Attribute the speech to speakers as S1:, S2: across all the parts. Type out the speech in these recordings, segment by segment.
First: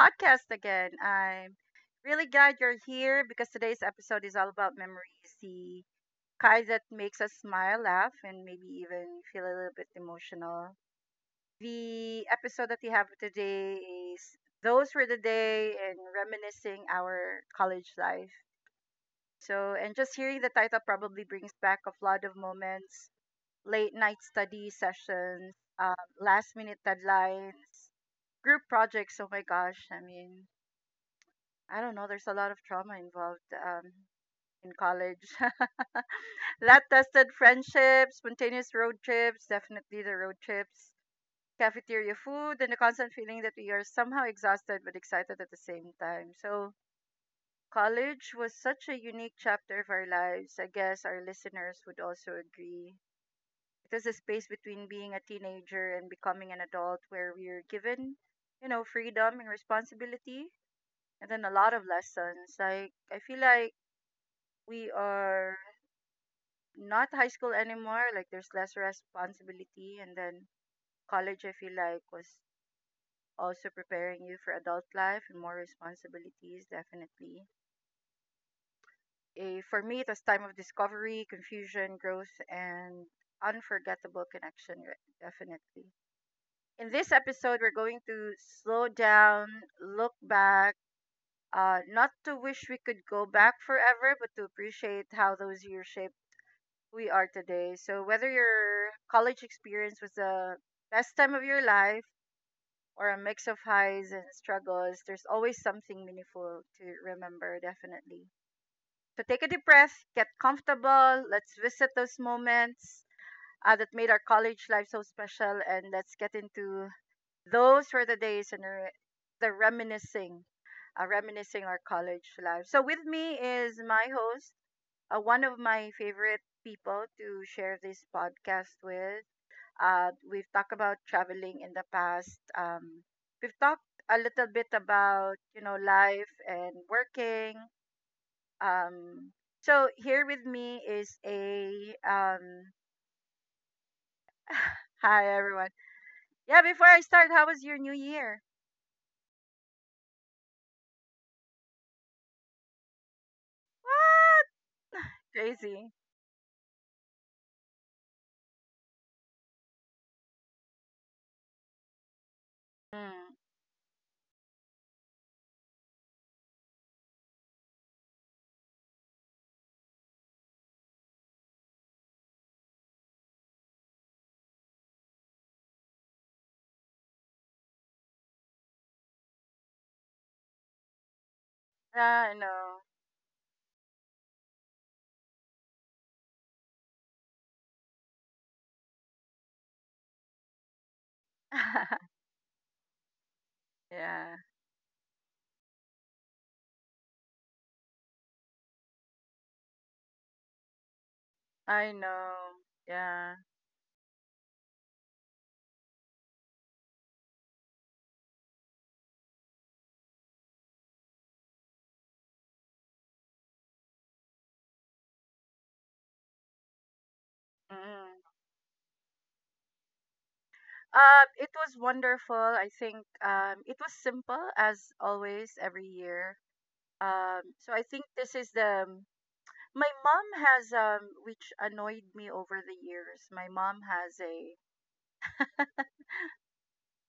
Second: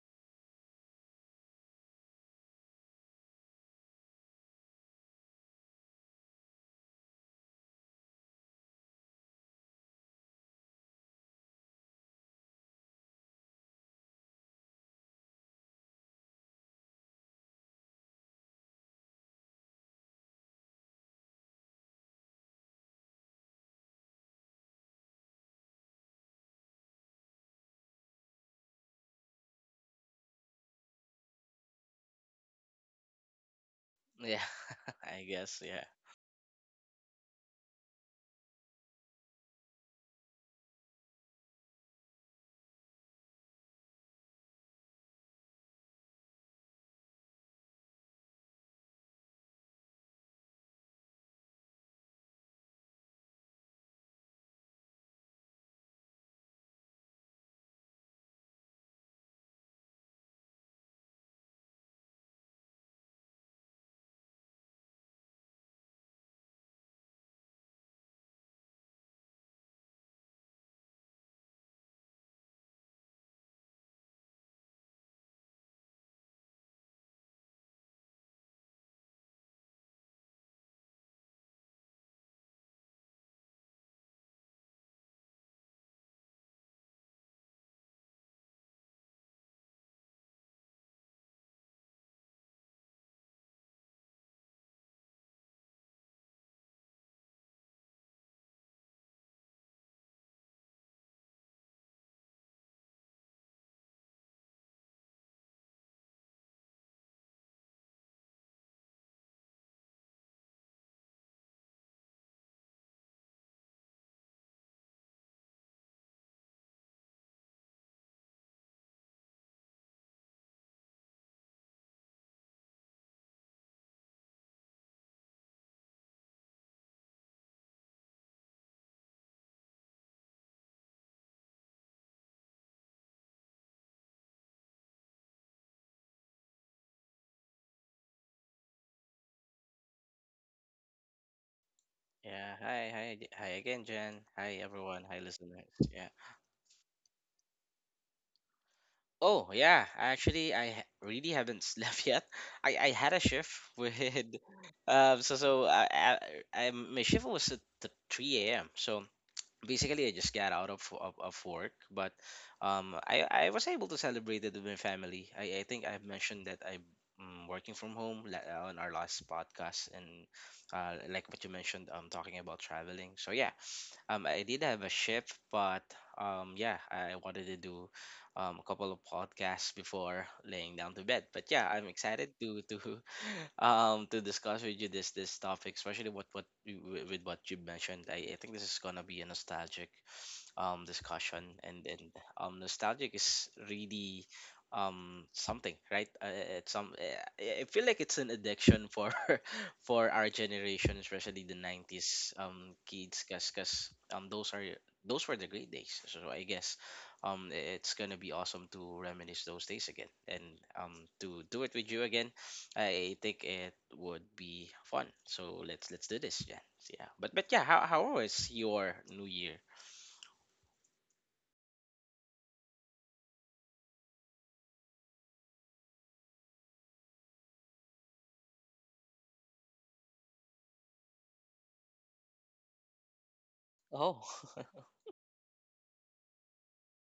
S1: podcast again. I'm really glad you're here because today's episode is all about memories, the kind that makes us smile, laugh, and maybe even feel a little bit emotional. The episode that we have today is Those Were the Day and Reminiscing Our College Life. And just hearing the title probably brings back a flood of moments: late night study sessions, last minute deadlines, group projects, oh my gosh. I mean, I don't know. There's a lot of trauma involved
S2: Yeah,
S1: in college.
S2: I guess. Yeah.
S1: Lab tested friendships, spontaneous road trips, definitely the road trips, cafeteria food, and the constant feeling that we are somehow exhausted but excited at the same time. So, college was such a unique chapter of our lives. I guess our listeners would also agree. It was a space between being a teenager and becoming an adult where we are given, freedom and responsibility and then a lot of lessons. Like I feel like we are not high school anymore. Like there's less responsibility, and then college I feel like was also preparing you for adult life and more responsibilities. Definitely, for me it was time of discovery, confusion, growth, and unforgettable connection. Definitely. In this episode, we're going to slow down, look back, not to wish we could go back forever, but to appreciate how those years shaped we are today. So, whether your college experience was the best time of your life or a mix of highs and struggles, there's always something meaningful to remember, definitely. So, take a deep breath, get comfortable, let's visit those moments that made our college life so special, and let's get into those were the days and the reminiscing. Reminiscing our college life. So with me is my host, one of my favorite people to share this podcast with. We've talked about traveling in the past. We've talked a little bit about you know life and working. Um, so here with me is a
S2: Yeah. Hi again, Jen. Hi, everyone. Hi,
S1: hi
S2: listeners.
S1: everyone.
S2: Yeah.
S1: Yeah, before I start, how was your New Year?
S2: Oh, yeah. Actually, really haven't slept yet. I had a shift with So so
S1: Crazy.
S2: I my shift was at the three a.m. So basically I just got out of work, but
S1: Mm.
S2: I was able to celebrate it with my family. I think I've mentioned that I'm working from home on our last podcast, and like what you mentioned, talking about traveling. So yeah, I did have a shift, but yeah, I wanted to do a couple of podcasts before laying down to bed. But yeah, I'm excited
S1: Yeah, I
S2: to
S1: know.
S2: to discuss with you this topic, especially with what you mentioned. I think this is gonna be a nostalgic discussion and and um, nostalgic is really
S1: yeah,
S2: something, it's some I feel like it's an addiction for for our generation, especially the
S1: I
S2: 90s
S1: know.
S2: kids,
S1: Yeah.
S2: because those were the great days. So so I guess it's gonna be awesome to reminisce those days again, and to do it with you again. I think it would be fun, so let's do this. Yeah. So, how
S1: Mm.
S2: was your new year?
S1: It was wonderful. I think it was simple as always every year. So I think this is the my mom has which annoyed me over the years. My mom has
S2: Oh.
S1: a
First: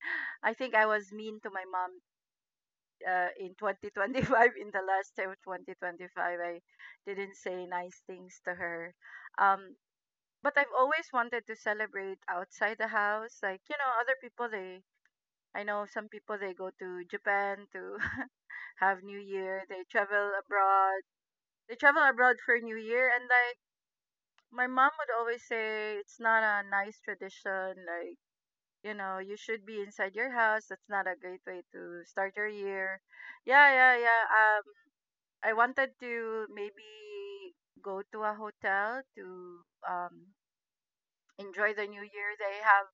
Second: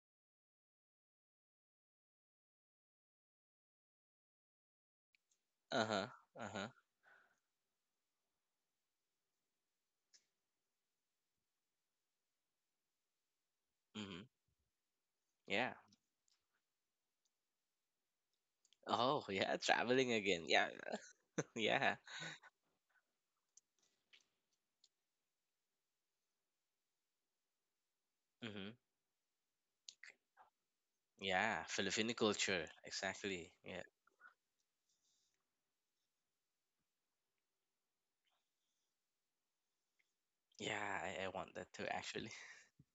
S1: I think I was mean to my mom in 2025. In the last time of
S2: Uh-huh.
S1: 2025, I
S2: Uh-huh.
S1: didn't say nice things to her. Um, but I've always wanted to celebrate outside the house. Like, you know, other
S2: Hmm.
S1: people, I
S2: Yeah.
S1: know some people, they go to Japan to have New
S2: Oh, yeah,
S1: Year. They
S2: traveling
S1: travel
S2: again. Yeah.
S1: abroad. They
S2: Yeah.
S1: travel abroad for New Year, and like my mom would always say, it's not a nice tradition. Like
S2: Hmm.
S1: you know, you should be inside your house. That's not a great
S2: Yeah,
S1: way to
S2: Filipino
S1: start your
S2: culture.
S1: year.
S2: Exactly.
S1: Yeah,
S2: Yeah.
S1: yeah, yeah. I wanted to maybe go to a hotel to um
S2: Yeah, I want that
S1: enjoy
S2: too
S1: the New
S2: actually.
S1: Year.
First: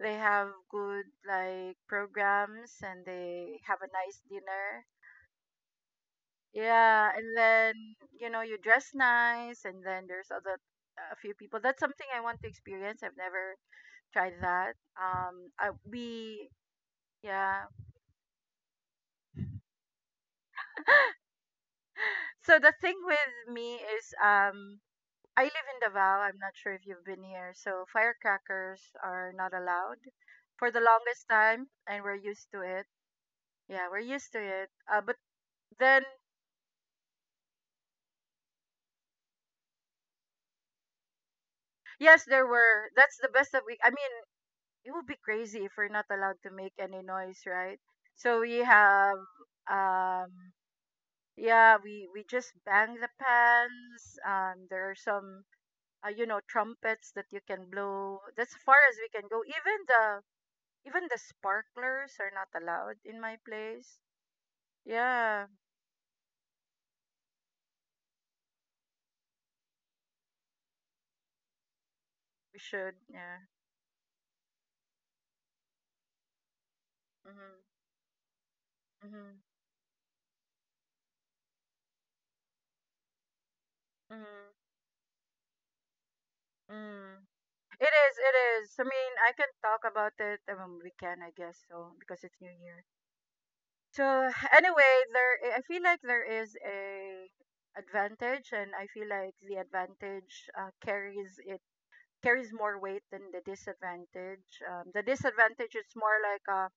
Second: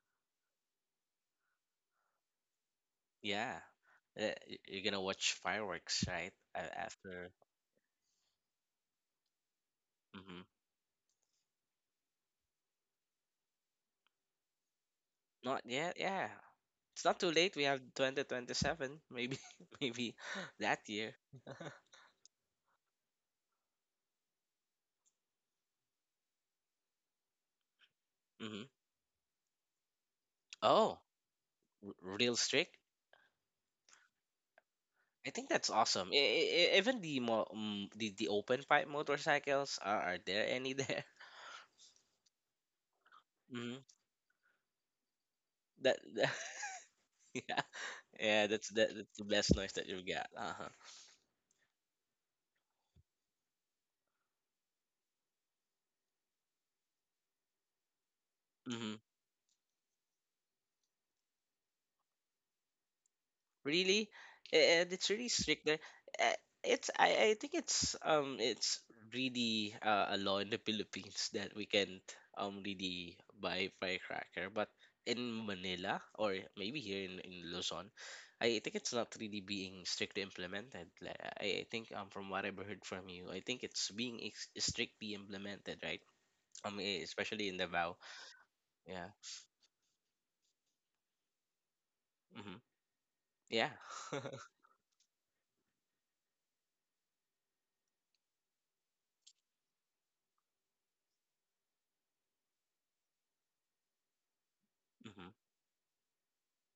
S1: They have good like programs and
S2: Yeah.
S1: they have a nice
S2: You're
S1: dinner.
S2: gonna watch fireworks, right?
S1: Yeah,
S2: After.
S1: and then you know you dress nice, and then there's
S2: Hmm.
S1: other a few people. That's something I want to experience. I've never tried that.
S2: Not yet. Yeah.
S1: We
S2: It's not too late. We
S1: yeah.
S2: have 2027. Maybe maybe that year.
S1: So the thing with me is I live in Davao. I'm not sure if you've been here. So
S2: Hmm.
S1: firecrackers are not allowed for the
S2: Oh,
S1: longest time, and we're
S2: real
S1: used to
S2: strict?
S1: it. Yeah, we're used to it. But
S2: I think that's
S1: then
S2: awesome. Even the open pipe motorcycles, are there any there?
S1: yes, there were. That's the best that we.
S2: Hmm.
S1: I mean, it would be crazy if we're
S2: That,
S1: not
S2: that-
S1: allowed to make any noise,
S2: yeah,
S1: right? So
S2: yeah,
S1: we
S2: that's that's
S1: have
S2: the best noise that you've got.
S1: um
S2: Uh
S1: yeah, we just bang the pans. There are some you know trumpets that you can blow. That's far as
S2: huh.
S1: we can go. Even the sparklers are not allowed in my place.
S2: Really? And it's really
S1: Yeah,
S2: strict there. Uh, I think it's really a law in the Philippines that we can't
S1: we should.
S2: really
S1: Yeah.
S2: buy firecracker, but in Manila or maybe here in
S1: Mhm.
S2: Luzon, I think it's not
S1: Mhm.
S2: really being strictly implemented. Like, I think from what I've heard from you, I think it's
S1: Mhm.
S2: strictly implemented, right?
S1: Mm.
S2: Especially in
S1: It
S2: Davao.
S1: is. It is. I
S2: Yeah.
S1: mean, I can talk about it. We can, I guess, so because it's New
S2: Hmm.
S1: Year.
S2: Yeah.
S1: So anyway, there I feel like there is a advantage, and I feel like the advantage carries it carries more weight than the disadvantage. The
S2: Hmm.
S1: disadvantage is more like a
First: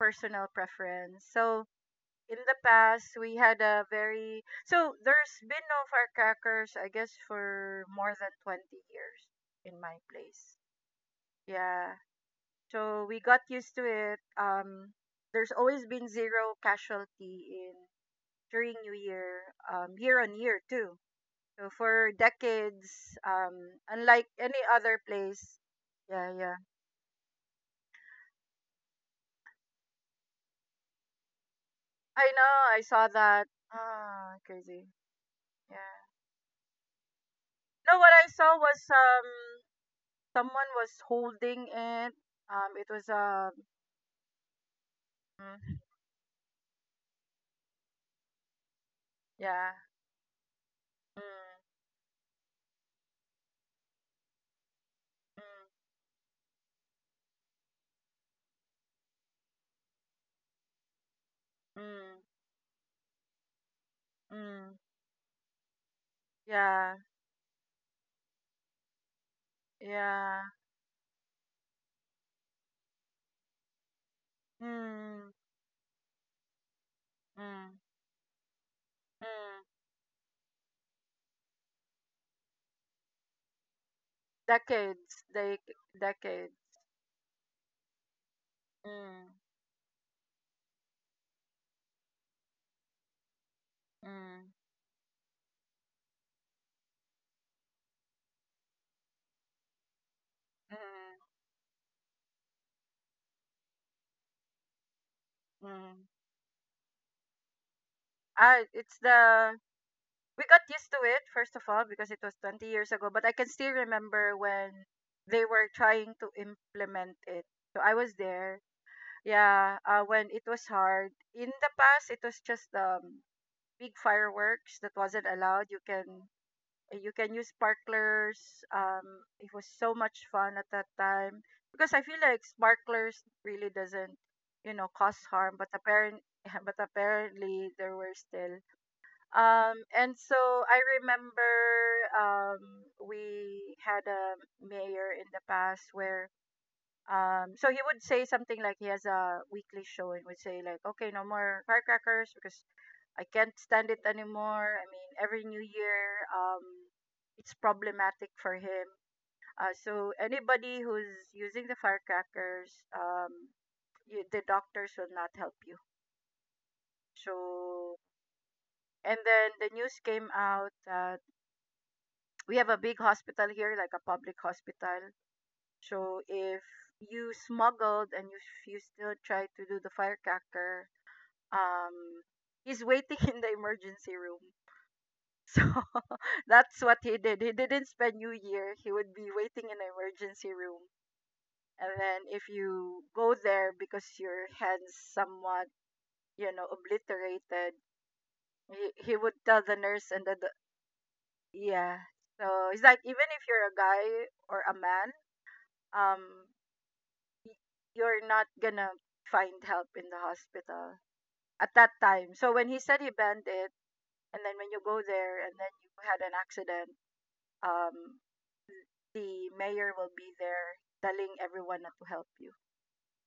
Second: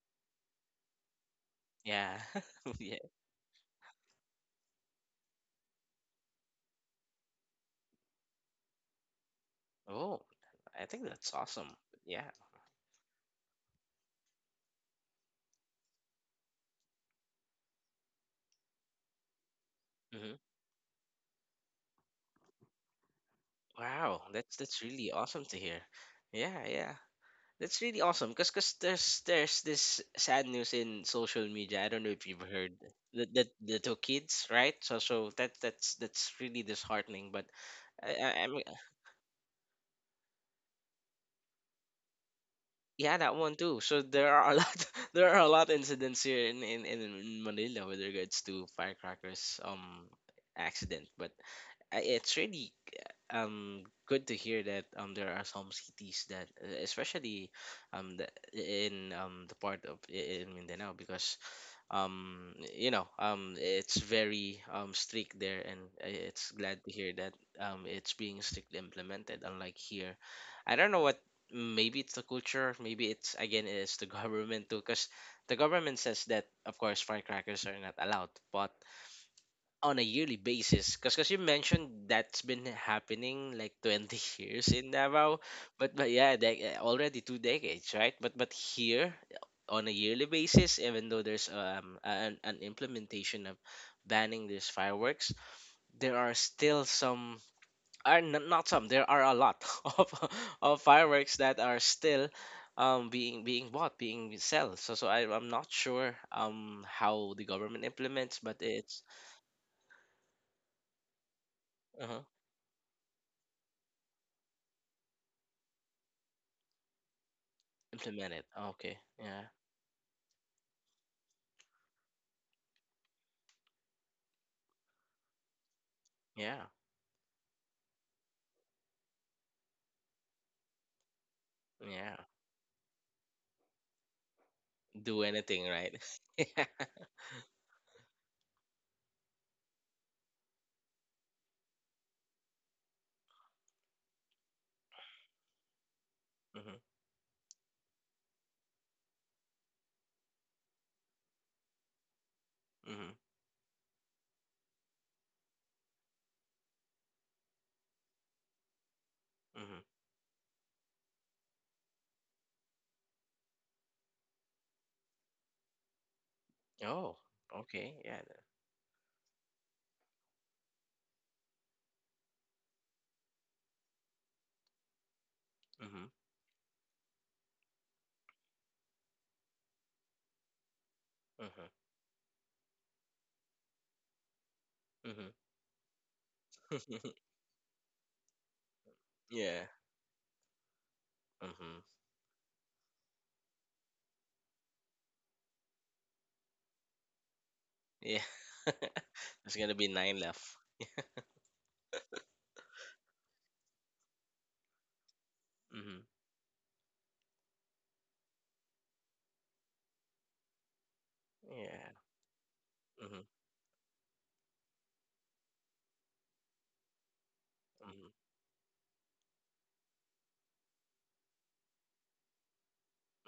S1: personal preference. So
S2: Yeah.
S1: in the
S2: Yeah.
S1: past, we had a very so there's been no firecrackers, I guess, for more than 20 years in my
S2: Oh,
S1: place.
S2: I think that's awesome.
S1: Yeah,
S2: Yeah.
S1: so we got used to it. There's always been zero casualty in during New Year, year
S2: Hmm.
S1: on year too. So for decades,
S2: Wow,
S1: unlike any
S2: that's
S1: other
S2: really awesome to
S1: place,
S2: hear.
S1: yeah, yeah.
S2: Yeah, yeah. That's really awesome, cuz cuz there's this sad news in social media. I don't know if
S1: I
S2: you've
S1: know.
S2: heard
S1: I saw
S2: that
S1: that.
S2: that the two
S1: Ah,
S2: kids, right?
S1: crazy.
S2: So so that
S1: Yeah.
S2: that's really disheartening, but
S1: No, what I saw
S2: I'm.
S1: was someone was holding it. It was
S2: Yeah, that
S1: a
S2: one too. So there are a lot there are a lot
S1: mm,
S2: incidents here in Manila with regards to firecrackers,
S1: yeah.
S2: accident.
S1: Mm,
S2: But it's really good to hear that there are some cities that, especially the, in the part of in Mindanao, because
S1: mm,
S2: you know it's
S1: mm,
S2: very
S1: mm,
S2: strict there, and it's glad to
S1: yeah,
S2: hear that it's being strictly implemented unlike here.
S1: yeah.
S2: I don't know what, maybe it's the culture, maybe it's, again it's the government too, because
S1: Mm,
S2: the government says that of course firecrackers
S1: mm,
S2: are not allowed, but
S1: mm.
S2: on a yearly basis, because you mentioned that's been happening like 20 years in
S1: Decades,
S2: Davao,
S1: like
S2: but yeah
S1: decades.
S2: they, already two decades right, but here
S1: Mm,
S2: on a yearly basis, even though there's an implementation of banning
S1: mm,
S2: these fireworks, there are still some, are n- not some there are a lot of
S1: mm,
S2: of fireworks that are still being being bought, being sold. So so I, I'm not
S1: mm, mm.
S2: sure how the government implements, but
S1: I it's
S2: it's
S1: the we got used to it first of all because it
S2: uh
S1: was 20 years ago, but I can still remember when they were trying to implement it. So I was
S2: implemented.
S1: there.
S2: Okay. Yeah.
S1: Yeah, when it was hard. In the past, it was just big fireworks that wasn't allowed.
S2: Yeah.
S1: You can use sparklers. It was so much fun at that time because I
S2: Yeah.
S1: feel like sparklers really doesn't you know cause
S2: Do
S1: harm,
S2: anything,
S1: but
S2: right?
S1: apparent
S2: Yeah.
S1: but apparently there were still and so I remember um, we had a mayor in the past where
S2: Hmm.
S1: so he would say something like he has a weekly show and would say like, okay, no more firecrackers because
S2: Hmm.
S1: I can't stand it anymore. I mean, every New Year, it's problematic for him.
S2: Hmm.
S1: So anybody who's using the firecrackers, the doctors will not help you.
S2: Oh,
S1: So
S2: okay. Yeah.
S1: and then the news came out, we have a big hospital here, like a public hospital.
S2: Hmm.
S1: So if you smuggled and you still try to do the firecracker,
S2: Hmm.
S1: um, he's waiting in the emergency room. So that's what
S2: Hmm.
S1: he did. He didn't spend New Year. He would be
S2: Yeah.
S1: waiting in the emergency room.
S2: Hmm.
S1: And then if you go there because your hand's somewhat, you know, obliterated,
S2: Yeah.
S1: he would
S2: There's
S1: tell
S2: gonna
S1: the
S2: be
S1: nurse
S2: nine
S1: and the,
S2: left.
S1: the yeah. So it's like even if you're a guy or a man,
S2: Hmm.
S1: um, y- you're not gonna find help in the hospital at
S2: Yeah.
S1: that time. So when he said he
S2: Mm-hmm.
S1: banned it, and then when you go there and then you had an accident, um, the mayor will be there telling everyone not to help you.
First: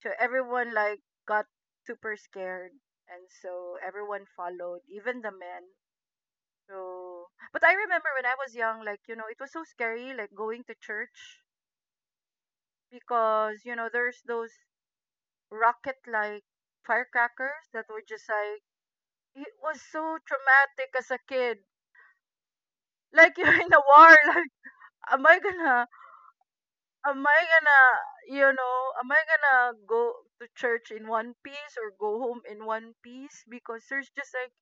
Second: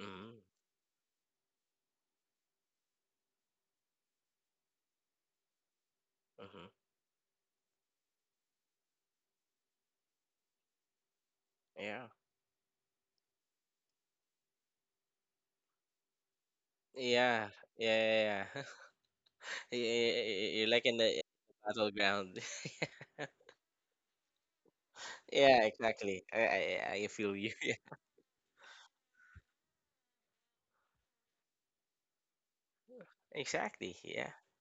S1: So everyone like got super scared, and so everyone followed, even the men.
S2: Hmm.
S1: So, but I remember when I was young, like you know, it was so scary, like going to church
S2: Yeah.
S1: because you know there's those rocket like
S2: Yeah.
S1: firecrackers that were just
S2: Yeah.
S1: like
S2: Yeah.
S1: it was
S2: Yeah.
S1: so
S2: You're like
S1: traumatic
S2: in
S1: as a
S2: the
S1: kid.
S2: battleground.
S1: Like you're in a war. Like,
S2: Yeah. Exactly. I
S1: am
S2: feel
S1: I
S2: you. Yeah.
S1: gonna, you know, am I gonna go to church in one piece or go home in one piece? Because
S2: Exactly.
S1: there's
S2: Yeah.
S1: just like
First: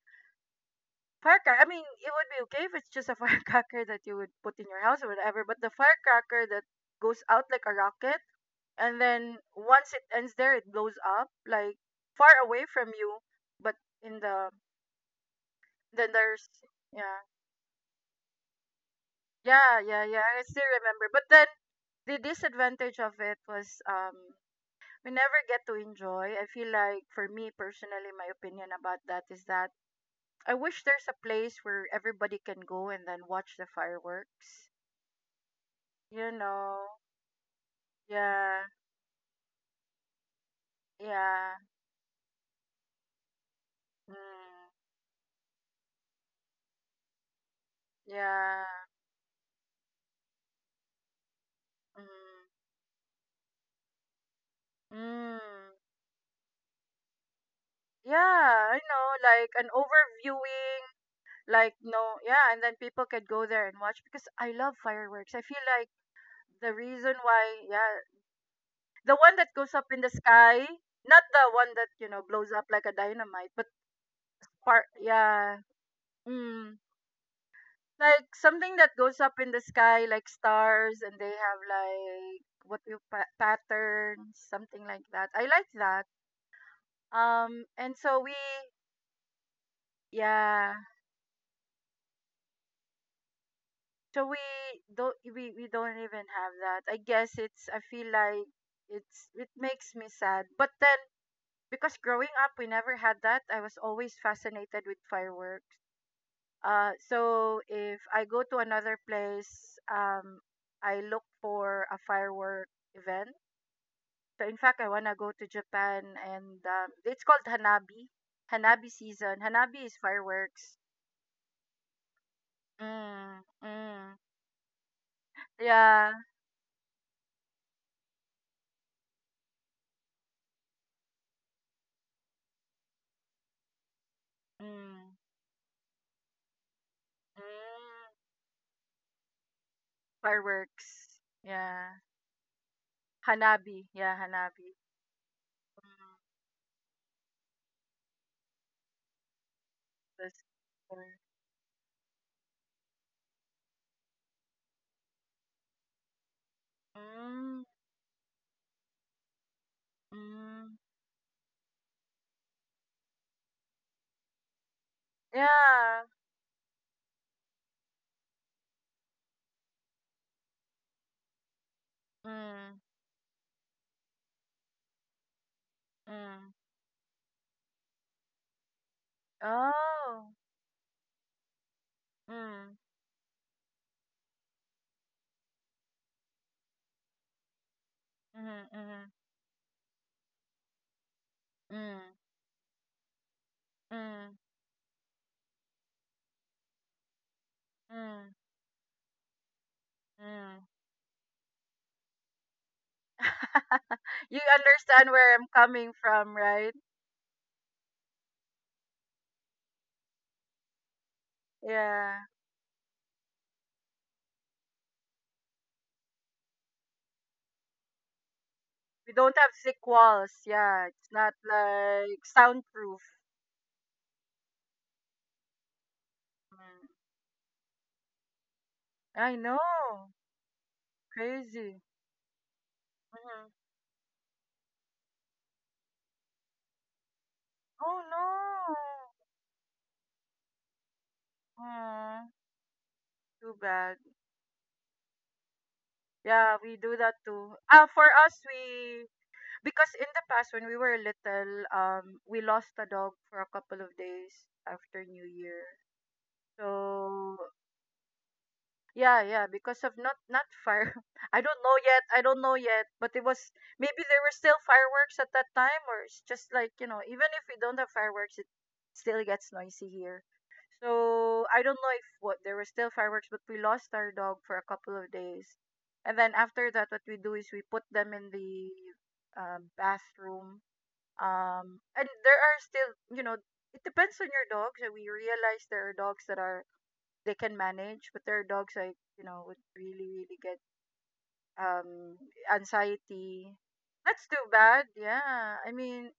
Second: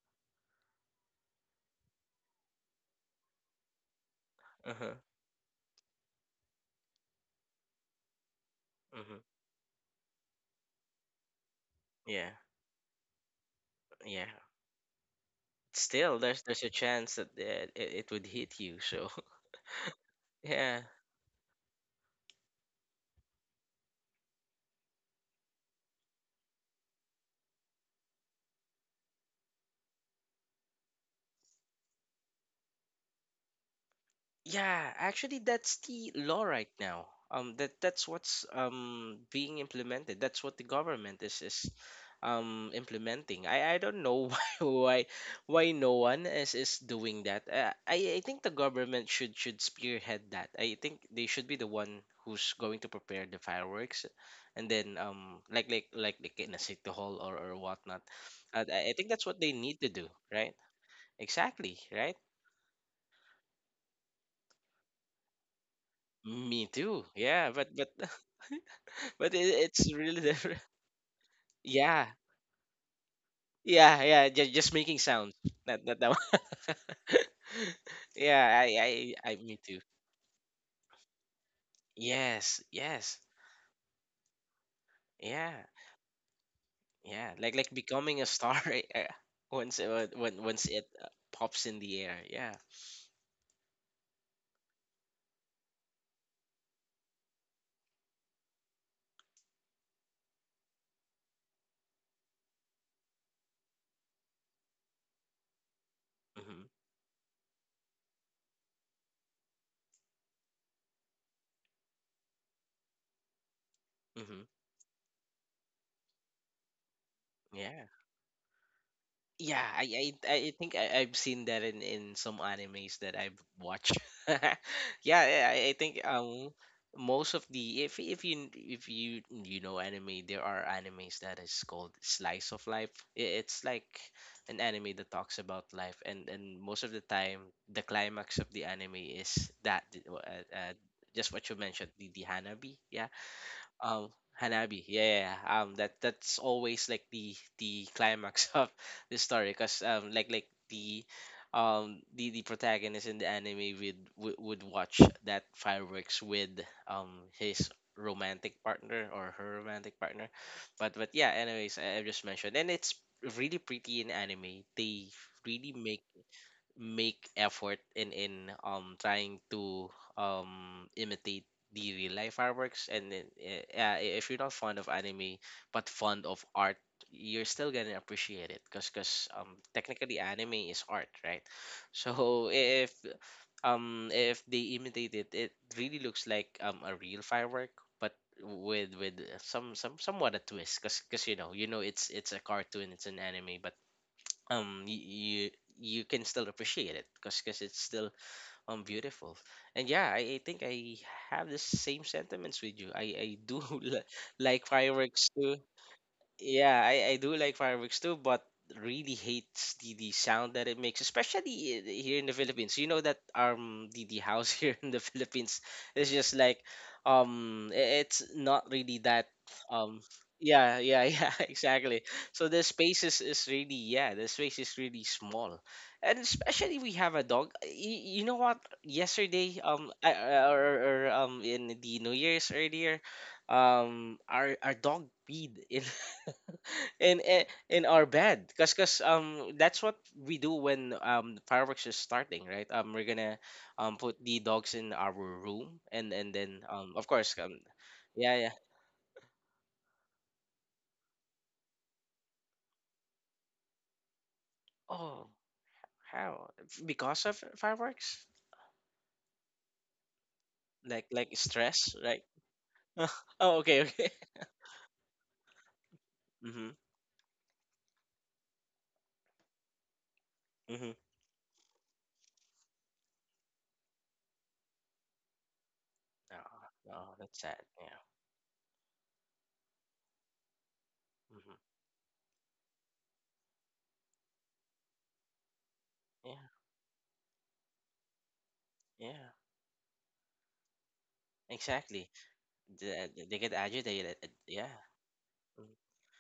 S1: firecracker. I mean, it would be okay if it's just a firecracker that you would put in
S2: Uh
S1: your
S2: huh.
S1: house or whatever. But the firecracker that goes out like a rocket and
S2: Mm-hmm.
S1: then once it ends there, it blows up like
S2: Yeah.
S1: far away from you. But in
S2: Yeah.
S1: the then
S2: Still,
S1: there's
S2: there's a chance
S1: yeah,
S2: that it would hit you. So
S1: yeah, yeah, yeah. I still
S2: yeah.
S1: remember. But then the disadvantage of it was we never get to enjoy. I feel like for me personally, my opinion about that is that I wish there's a place where everybody can go and then watch the fireworks.
S2: Yeah, actually, that's the
S1: You
S2: law right
S1: know.
S2: now. That that's what's
S1: Yeah.
S2: being implemented. That's what the government
S1: Yeah.
S2: is implementing. I don't
S1: Mm,
S2: know why why why no one is doing that. I think the
S1: yeah.
S2: government should spearhead that. I think they should be the one
S1: Mm,
S2: who's going to prepare the fireworks, and then
S1: mm.
S2: like in a city hall or whatnot.
S1: Yeah, I
S2: I think
S1: know.
S2: that's what
S1: Like
S2: they
S1: an
S2: need to do, right?
S1: overviewing, like
S2: Exactly, right?
S1: no, yeah, and then people could go there and watch because I love fireworks. I feel like
S2: Me too. Yeah,
S1: Yeah,
S2: but
S1: the one
S2: but
S1: that goes up in
S2: it's
S1: the
S2: really
S1: sky,
S2: different.
S1: not the one that you know
S2: Yeah,
S1: blows up like a dynamite, but
S2: yeah, yeah.
S1: part,
S2: Just making sounds.
S1: yeah,
S2: Not not that one.
S1: mm, like something
S2: Yeah,
S1: that goes up in
S2: I
S1: the
S2: me too.
S1: sky, like stars, and they have like what
S2: Yes, yes,
S1: patterns, something like that. I like
S2: yeah,
S1: that.
S2: yeah.
S1: Um,
S2: Like
S1: and so we,
S2: becoming a star uh,
S1: yeah,
S2: once it pops in the air. Yeah.
S1: so we don't even have that. I guess it's. I feel like It makes me sad, but then because growing up we never had that, I was always fascinated with fireworks.
S2: Mm-hmm.
S1: So if I go to another place, I look for a firework event. So
S2: Mm-hmm.
S1: in fact I want to go to Japan, and it's called
S2: Yeah.
S1: hanabi. Hanabi season.
S2: Yeah,
S1: Hanabi is
S2: I
S1: fireworks.
S2: think I've seen that in some animes that I've
S1: Mm,
S2: watched.
S1: mm,
S2: Yeah, yeah, I think
S1: yeah.
S2: most of the, if you you know anime, there are animes that is called slice of life. It's like an anime that
S1: Mm,
S2: talks about life, and most of the
S1: mm,
S2: time the climax of the anime is that, uh,
S1: fireworks
S2: just what you mentioned,
S1: yeah.
S2: the Hanabi. Yeah,
S1: Hanabi
S2: um,
S1: yeah. Hanabi
S2: Hanabi. Yeah, yeah. Yeah.
S1: mm,
S2: That that's always like the climax of the story, cause
S1: that's-
S2: the protagonist in the anime would watch that fireworks with
S1: mm, mm,
S2: his romantic partner or her romantic partner,
S1: mm.
S2: but yeah. Anyways, I just mentioned, and it's really pretty in anime. They really
S1: Yeah.
S2: make make effort in trying to imitate the real life
S1: Mm.
S2: fireworks. And then yeah, if you're not fond of anime but fond of
S1: Mm.
S2: art, you're still gonna appreciate it, because technically
S1: Oh.
S2: anime is art, right? So
S1: Mm.
S2: if they imitate it, it really looks like a real firework, but
S1: Mhm. Mhm.
S2: with somewhat a twist, because you know
S1: Mm.
S2: it's a cartoon, it's an anime, but
S1: Mm.
S2: you you can still appreciate it because it's still
S1: Mm.
S2: beautiful. And yeah, I think
S1: Mm.
S2: I have the same sentiments with you. I do
S1: You
S2: like
S1: understand
S2: fireworks
S1: where I'm
S2: too.
S1: coming from, right?
S2: Yeah, I do like fireworks too, but really hates the sound that it makes, especially, here
S1: Yeah.
S2: in the Philippines. You know that the house here in the Philippines is just like it's not really
S1: We
S2: that
S1: don't have thick
S2: um
S1: walls.
S2: yeah
S1: Yeah.
S2: yeah
S1: It's not
S2: yeah exactly.
S1: like
S2: So the
S1: soundproof.
S2: space is really, yeah, the space is really small, and especially
S1: Mm.
S2: we have a dog. You know what?
S1: I know.
S2: Yesterday or in
S1: Crazy.
S2: the New Year's earlier
S1: Mhm.
S2: our dog peed in, and
S1: Oh
S2: are bad, because cause
S1: no.
S2: that's what we do when fireworks is
S1: Mm.
S2: starting, right? Um, we're gonna
S1: Too bad.
S2: put the dogs in our room, and
S1: Yeah,
S2: then
S1: we do
S2: of
S1: that
S2: course
S1: too. Ah, for us,
S2: yeah yeah.
S1: we because in the past when we were little, we lost a dog for a couple of days after New
S2: Oh,
S1: Year.
S2: how? Because of
S1: So
S2: fireworks?
S1: yeah, yeah, because of not fire.
S2: like like
S1: I don't know
S2: stress
S1: yet. I
S2: like
S1: don't know yet. But it was
S2: oh okay
S1: maybe
S2: okay.
S1: there were still fireworks at that time, or it's just
S2: Mm-hmm.
S1: like you know, even if we don't have fireworks, it still gets noisy here.
S2: Mm-hmm.
S1: So I don't know if what there were still fireworks, but we lost our dog for a couple of days, and then
S2: No.
S1: after that,
S2: No,
S1: what we do
S2: that's
S1: is
S2: sad.
S1: we put
S2: Yeah.
S1: them in the bathroom
S2: Mm-hmm.
S1: and there are still, you know, it depends on your dogs. And we realize there are dogs that
S2: Yeah
S1: are they can manage, but there are dogs like you
S2: yeah
S1: know would really really get
S2: exactly.
S1: um
S2: They get
S1: anxiety.
S2: agitated.
S1: That's too
S2: Yeah.
S1: bad. Yeah,
S2: Mm-hmm.
S1: I mean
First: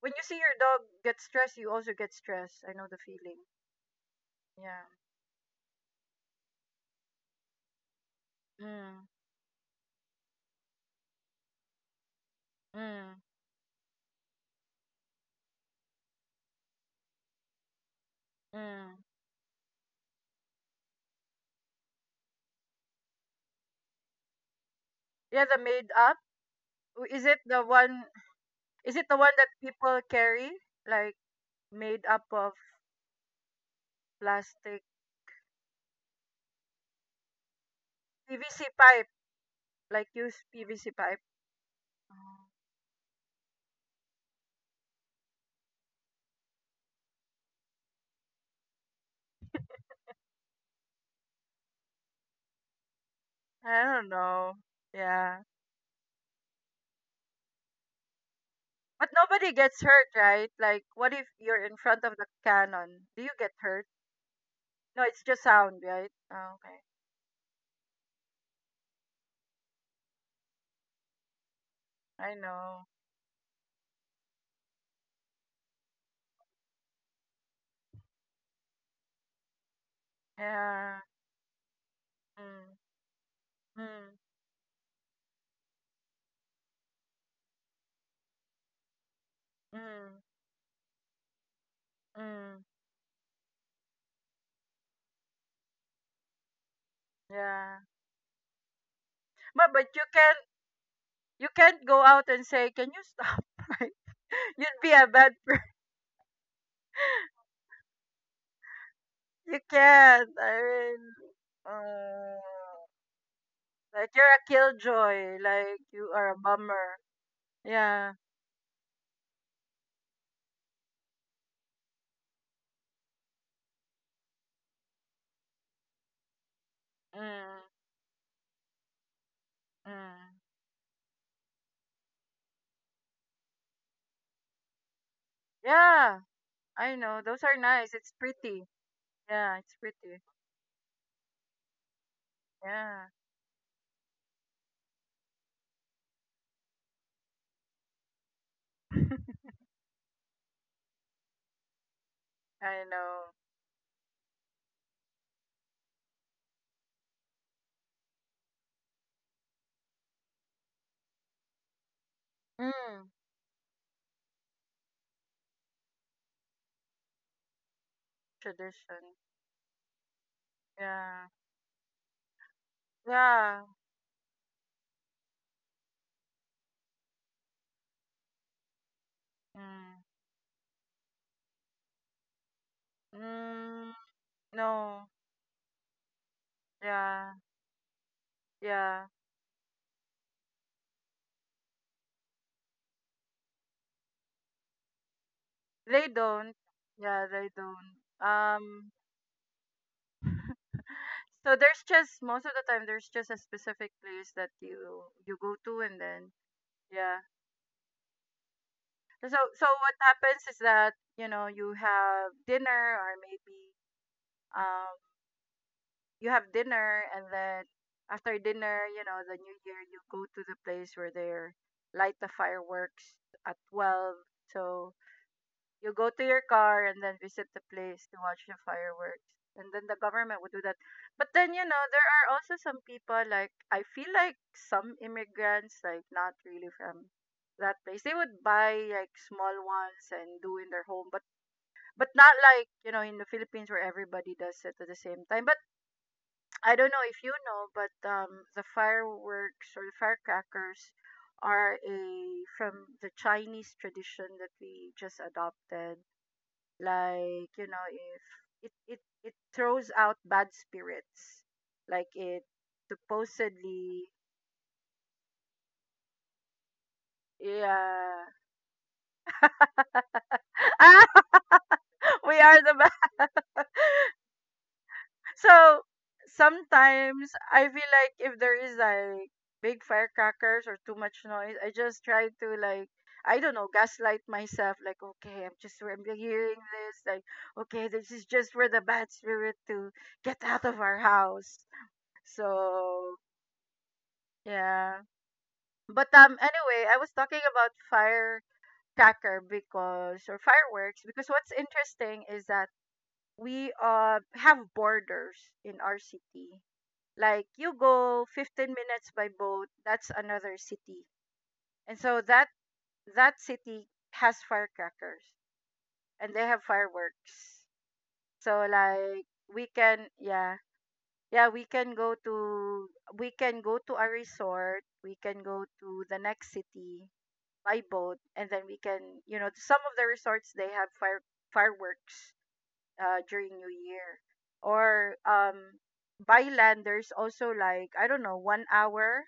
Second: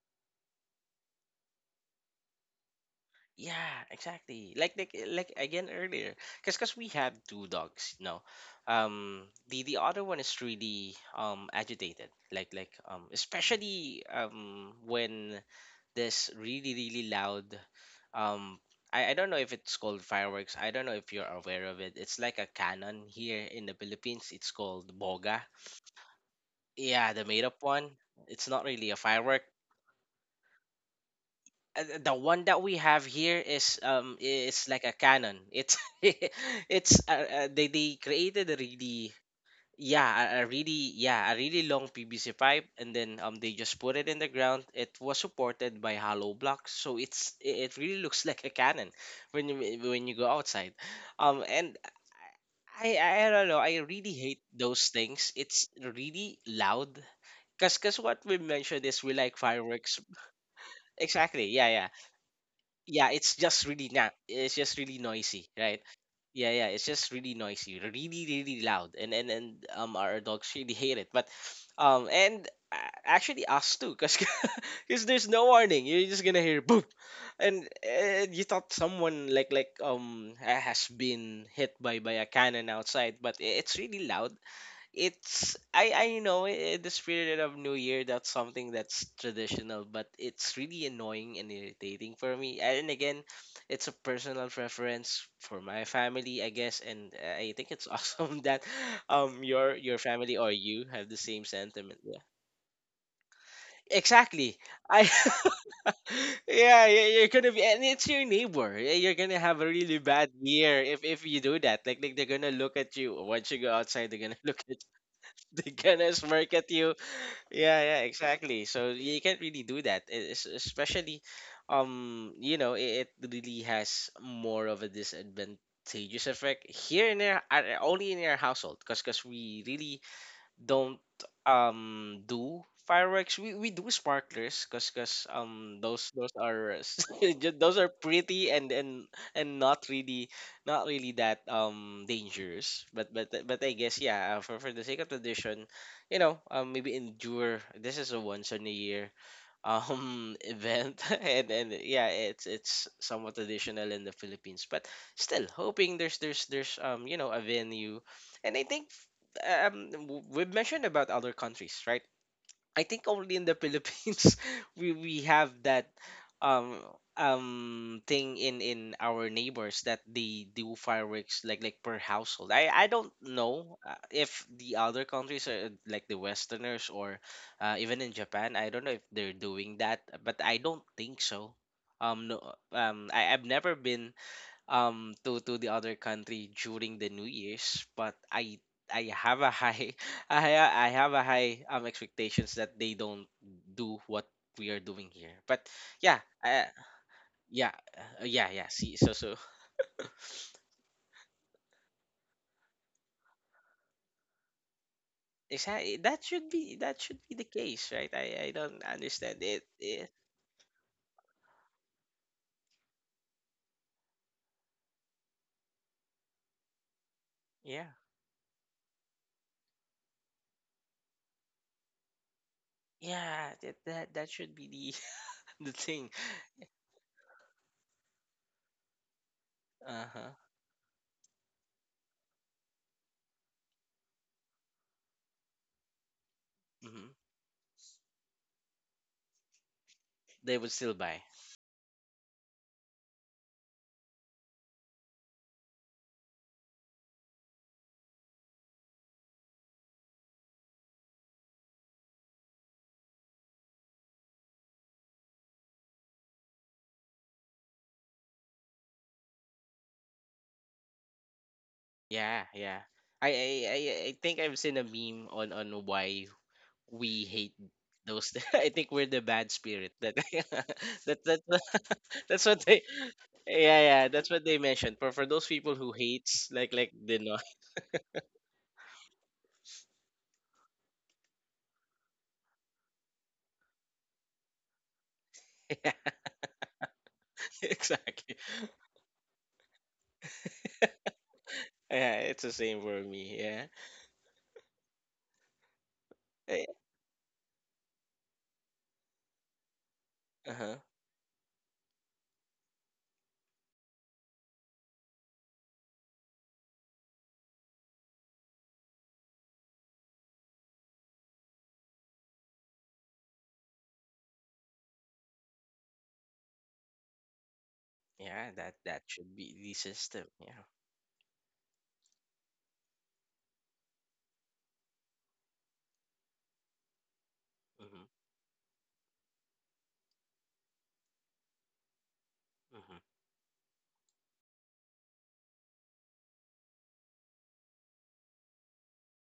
S1: when you see your dog get stressed, you also get stressed. I know the feeling.
S2: Yeah, exactly. Like
S1: Yeah.
S2: like eh, like again earlier, because we have two dogs, you know.
S1: Mm,
S2: The other one is really agitated,
S1: mm,
S2: especially when this really really loud, um
S1: mm.
S2: I don't know if it's called fireworks. I don't know if you're aware of it. It's like a cannon here in the Philippines. It's called boga.
S1: Yeah, the made up. W-
S2: Yeah,
S1: Is
S2: the
S1: it
S2: made up
S1: the
S2: one.
S1: one?
S2: It's not really
S1: Is
S2: a
S1: it the one
S2: firework,
S1: that people carry like made
S2: the
S1: up
S2: one
S1: of
S2: that we have here is
S1: plastic
S2: like a cannon. It's it's they created a
S1: PVC pipe?
S2: really
S1: Like
S2: yeah
S1: use PVC pipe.
S2: a really long PVC
S1: Mm,
S2: pipe, and then they just put it in the ground. It was supported by hollow blocks, so it's it it really looks like a cannon when you when you go outside. Um, and I I don't know. I
S1: I don't
S2: really hate
S1: know.
S2: those things.
S1: Yeah.
S2: It's really loud. Cause, cause what we mentioned is
S1: But
S2: we like
S1: nobody gets
S2: fireworks.
S1: hurt, right? Like what if
S2: Exactly.
S1: you're
S2: Yeah,
S1: in
S2: yeah,
S1: front of the cannon?
S2: yeah,
S1: Do you get hurt?
S2: it's just really
S1: No, it's just
S2: noisy, right?
S1: sound, right?
S2: Yeah,
S1: Oh,
S2: yeah,
S1: okay.
S2: it's just really noisy, really, really loud. And our dogs really hate it. But
S1: I know.
S2: actually, us too, because there's no warning, you're just gonna hear boom. And you thought someone
S1: Yeah.
S2: has been hit by a
S1: Mm,
S2: cannon outside, but it's
S1: mm,
S2: really loud. It's I know I- The spirit of New Year, that's something that's traditional,
S1: mm,
S2: but it's really annoying and irritating for
S1: mm.
S2: me. And again, it's a personal preference for my family, I guess. And I
S1: Yeah.
S2: think it's awesome that um
S1: But
S2: your
S1: but you
S2: your
S1: can't
S2: family or you have the
S1: you
S2: same
S1: can't go
S2: sentiment.
S1: out
S2: Yeah.
S1: and say, "Can you stop?" Right?
S2: Exactly.
S1: You'd be a
S2: I
S1: bad
S2: yeah, yeah, you're gonna be, and it's your neighbor. Yeah, you're gonna
S1: person. You
S2: have a really
S1: can't.
S2: bad
S1: I
S2: year
S1: mean
S2: if you do that. Like they're
S1: uh,
S2: gonna look at you once you go
S1: like
S2: outside, they're
S1: you're a
S2: gonna look at
S1: killjoy,
S2: they're
S1: like you
S2: gonna
S1: are a
S2: smirk at you.
S1: bummer.
S2: Yeah, yeah,
S1: Yeah.
S2: exactly. So you can't really do that, especially, it really has more of a disadvantageous effect here in our
S1: Mm,
S2: only in our household, because we really
S1: mm.
S2: don't do fireworks. We do sparklers, because
S1: Yeah, I know. Those are
S2: those are
S1: nice. It's
S2: pretty,
S1: pretty.
S2: and
S1: Yeah,
S2: and
S1: it's
S2: not
S1: pretty.
S2: really not really that dangerous.
S1: Yeah,
S2: But I guess, yeah, for the sake of tradition, maybe endure. This is a once in a year event And yeah, it's
S1: I
S2: it's
S1: know.
S2: somewhat traditional in the Philippines, but still hoping there's a venue. And I think we've mentioned about other countries, right? I think
S1: Mm,
S2: only in the Philippines we have that um thing in
S1: tradition.
S2: our neighbors, that they do
S1: Yeah.
S2: fireworks like per household. I don't
S1: Yeah.
S2: know, if the other countries are like the Westerners, or even in Japan. I don't know if they're doing
S1: Mm.
S2: that, but I don't think so. No. I've never
S1: Mm,
S2: been
S1: no.
S2: to the other country during the New
S1: Yeah.
S2: Year's, but
S1: Yeah.
S2: I have a high I have a high expectations that they don't do what we are doing here. But
S1: They
S2: yeah,
S1: don't. Yeah, they
S2: yeah,
S1: don't.
S2: yeah, yeah.
S1: Um,
S2: See, so
S1: so there's just most of the time there's just a specific place that you go to
S2: exactly,
S1: and then
S2: that
S1: yeah.
S2: should be the case, right? I don't
S1: So
S2: understand it.
S1: so what
S2: it
S1: happens is that, you know, you have dinner or maybe um you have dinner and then
S2: Yeah.
S1: after dinner, you know, the new year you go to the place where they are light the fireworks
S2: Yeah,
S1: at
S2: that, that
S1: 12.
S2: that should
S1: So
S2: be the the
S1: you go
S2: thing.
S1: to your car and then visit the place to watch the fireworks. And then the
S2: Uh-huh.
S1: government would do that. But then, you know, there are also some people like I feel like some immigrants, like not really from
S2: hmm
S1: that place. They would buy like small ones and
S2: They
S1: do in
S2: would
S1: their
S2: still
S1: home,
S2: buy.
S1: but not like you know in the Philippines where everybody does it at the same time. But I don't know if you know, but the fireworks or firecrackers are a from the Chinese tradition that we just adopted. Like you know, if it it it throws out bad spirits, like it
S2: Yeah, yeah. I I I
S1: supposedly
S2: I think I've seen a meme on why we hate
S1: yeah.
S2: those. I think we're the bad spirit. That that
S1: Ah,
S2: that
S1: we
S2: that's
S1: are
S2: what
S1: the
S2: they
S1: bad.
S2: yeah, yeah, that's what they mentioned. For those people
S1: So
S2: who hates like the
S1: sometimes
S2: no
S1: I feel like if there is like big firecrackers or too much noise, I just try to like I don't know, gaslight myself like okay, I'm just
S2: yeah,
S1: I'm hearing this like okay, this is
S2: exactly.
S1: just for the bad spirit to get out of our house.
S2: Yeah, it's the same for
S1: So
S2: me. Yeah.
S1: yeah. But anyway, I was talking about firecracker because or
S2: uh huh
S1: fireworks because what's interesting is that we have borders in our city like you go 15 minutes by boat that's another city and so that that city has firecrackers and they have fireworks
S2: yeah,
S1: so
S2: that
S1: like
S2: should be
S1: we
S2: the
S1: can
S2: system.
S1: yeah
S2: Yeah.
S1: yeah we can go to a resort we can go to the next city by
S2: Mhm.
S1: boat and then we can you know some of the resorts they have fireworks
S2: Mhm.
S1: during new year or by land there's also like I don't know 1 hour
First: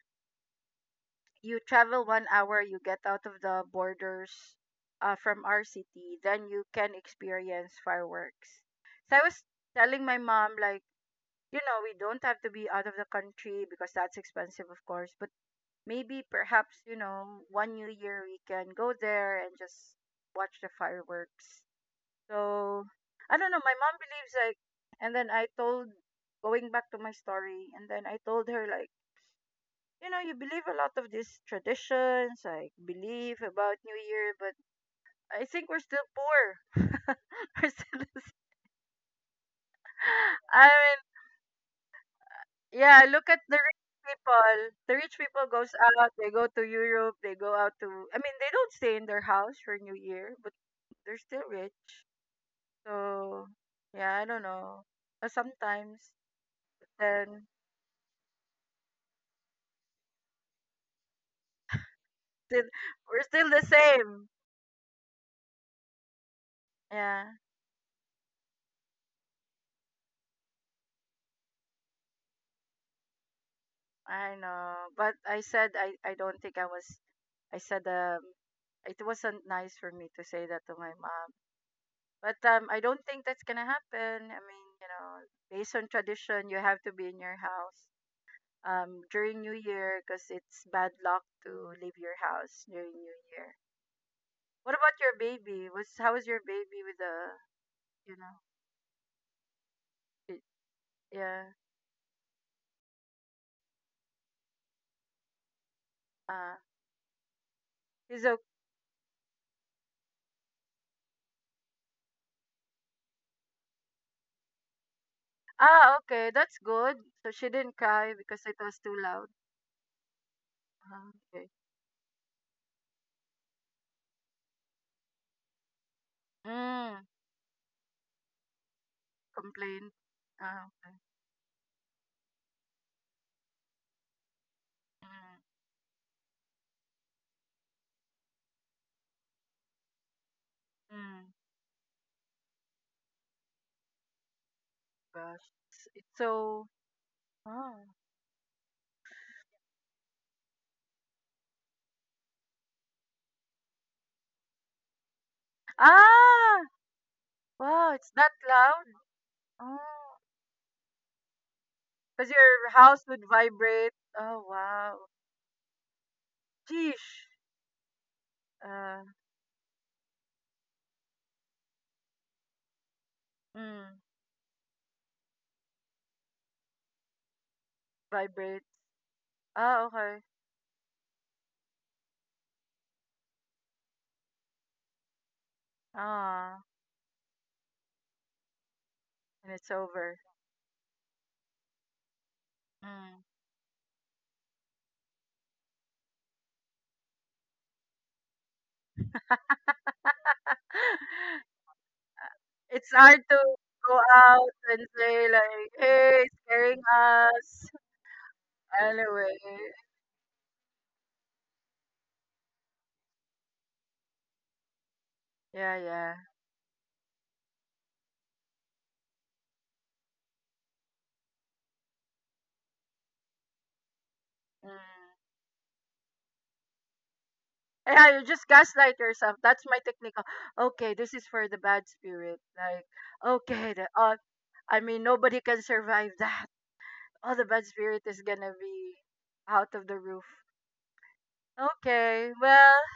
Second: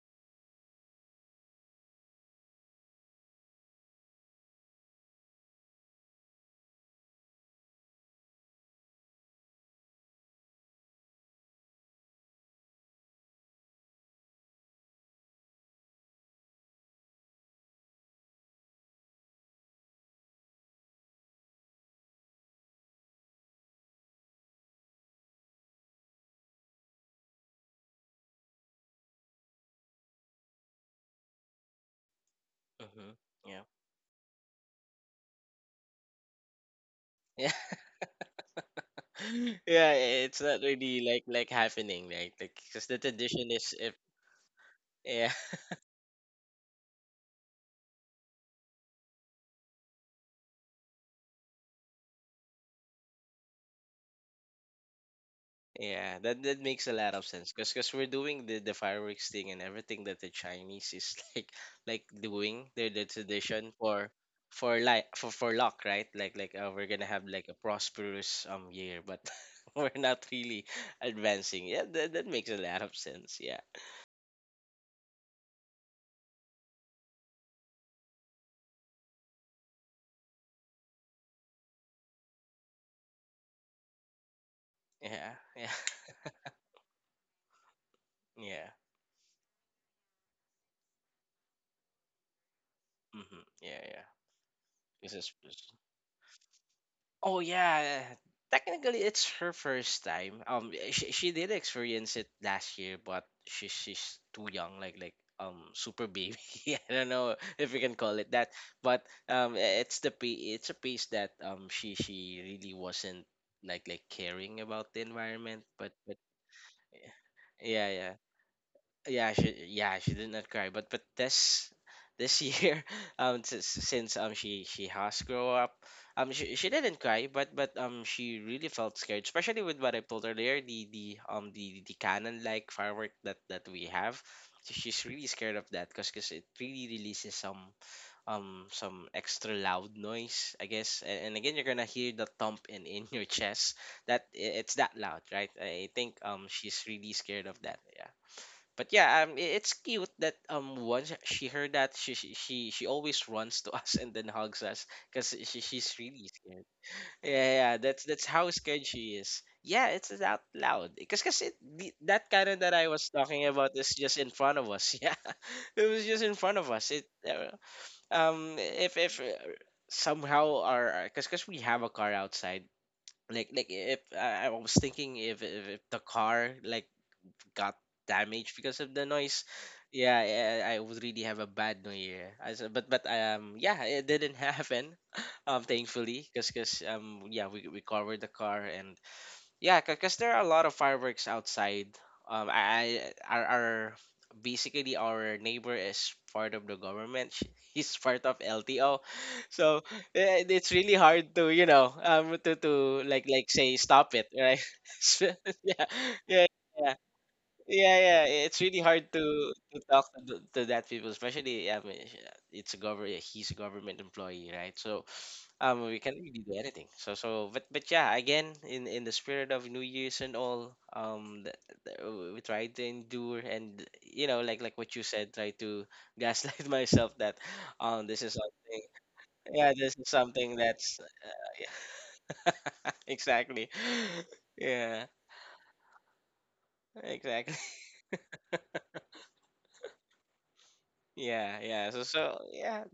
S1: you travel 1 hour, you get out of the borders from our city, then you can experience fireworks. So I was telling my mom, like, you know, we don't have to be out of the country because that's expensive, of course, but maybe perhaps, you know, one new year we can go there and just watch the fireworks. So I don't know, my mom believes like, and then I told, going back to my story, and then I told her, like, you know, you believe a lot of these traditions, like
S2: Mhm.
S1: belief
S2: Yeah.
S1: about New Year, but I think we're still poor.
S2: Yeah,
S1: We're still,
S2: yeah, it's not
S1: I mean,
S2: really like happening, like. Because the
S1: yeah, look at
S2: tradition
S1: the
S2: is,
S1: rich
S2: if...
S1: people. The rich
S2: yeah.
S1: people goes out, they go to Europe, they go out to, I mean, they don't stay in their house for New Year, but they're still rich. So, yeah, I don't know. Sometimes,
S2: Yeah, that makes a lot of
S1: then,
S2: sense, because we're doing the fireworks thing, and everything that the Chinese is like
S1: still,
S2: doing the
S1: we're still the
S2: tradition for
S1: same.
S2: for like for for luck, right? Like, we're gonna
S1: Yeah.
S2: have like a prosperous year, but we're not really advancing. Yeah, that makes a lot of sense. Yeah,
S1: I know, but I said I don't think I was. I said it wasn't nice for me to say that to my mom. But I don't think that's gonna happen. I mean, you know,
S2: yeah, yeah,
S1: based on tradition, you have to be in your house
S2: yeah.
S1: during New Year because it's bad luck to leave your house during New
S2: Mm-hmm.
S1: Year.
S2: Yeah, yeah.
S1: What about your
S2: This is
S1: baby? Was how is your baby with the
S2: Oh yeah,
S1: you know?
S2: technically it's her first
S1: It,
S2: time. She
S1: yeah.
S2: did experience it last year, but she's too young, like super baby.
S1: Uh,
S2: I don't know if we can call
S1: he's
S2: it
S1: okay.
S2: that, but it's a piece that she really wasn't like caring about the environment, but...
S1: Ah, okay, that's good. So she didn't
S2: yeah,
S1: cry
S2: yeah.
S1: because it was too loud.
S2: Yeah, she yeah, she did not cry, but...
S1: Uh,
S2: this year since she has grown up, she didn't
S1: Mm,
S2: cry, but she really felt scared, especially with
S1: complaint.
S2: what I told earlier:
S1: Ah,
S2: the
S1: okay.
S2: the um the the cannon like firework that we have. So she's really scared of that because it really releases some extra loud noise, I
S1: Mm,
S2: guess.
S1: mm.
S2: And again, you're gonna hear the thump in your chest. It's that loud, right?
S1: Gosh,
S2: I
S1: it's
S2: think
S1: so.
S2: she's really scared of
S1: Oh.
S2: that. Yeah. But yeah, it's cute that once she heard that, she always runs to us and then hugs us, because she's really
S1: Ah,
S2: scared. Yeah, yeah,
S1: wow,
S2: that's
S1: it's
S2: that's
S1: that
S2: how
S1: loud.
S2: scared she is. Yeah, it's
S1: Oh,
S2: it's out loud, because cause 'cause
S1: because
S2: that kind of
S1: your
S2: that I
S1: house
S2: was
S1: would
S2: talking about
S1: vibrate.
S2: is just in
S1: Oh,
S2: front of us.
S1: wow.
S2: Yeah, it was just in front of us. It
S1: Sheesh.
S2: if
S1: Uh,
S2: if uh, somehow our... because cause 'cause we have a car outside.
S1: mm,
S2: If I was thinking, if the car like got damaged
S1: vibrate.
S2: because of the noise.
S1: Ah,
S2: Yeah,
S1: okay.
S2: I would really have a bad New Year. As a- but yeah, it didn't happen, thankfully, because
S1: Ah,
S2: cause, 'cause, um yeah, we covered the car. And
S1: and it's
S2: yeah, because
S1: over.
S2: there are a lot of fireworks outside.
S1: Mm.
S2: I- our Basically, our neighbor is part of the government. He's part of LTO, so it's really hard to to
S1: It's
S2: to
S1: hard to
S2: say
S1: go
S2: stop it,
S1: out
S2: right?
S1: and say
S2: So,
S1: like,
S2: yeah,
S1: hey, it's
S2: yeah,
S1: scaring
S2: yeah,
S1: us.
S2: yeah, yeah, it's really hard to
S1: Anyway.
S2: to talk to, to that people, especially, I mean, it's a government. He's a government employee, right? So,
S1: Yeah,
S2: we
S1: yeah.
S2: can't really do anything. So, but yeah, again, in the spirit of New Year's and all, we try to endure. And you know, like
S1: Mm.
S2: like what you said, try to gaslight myself that,
S1: Yeah,
S2: this
S1: you
S2: is
S1: just
S2: something.
S1: gaslight yourself. That's
S2: Yeah,
S1: my
S2: this is
S1: technique.
S2: something
S1: Oh, okay,
S2: that's
S1: this is for the bad spirit. Like,
S2: exactly.
S1: okay, the, I mean,
S2: Yeah,
S1: nobody can survive that. Oh, the
S2: exactly.
S1: bad spirit is gonna be out of the roof.
S2: Yeah, yeah. So
S1: Okay,
S2: so
S1: well,
S2: yeah.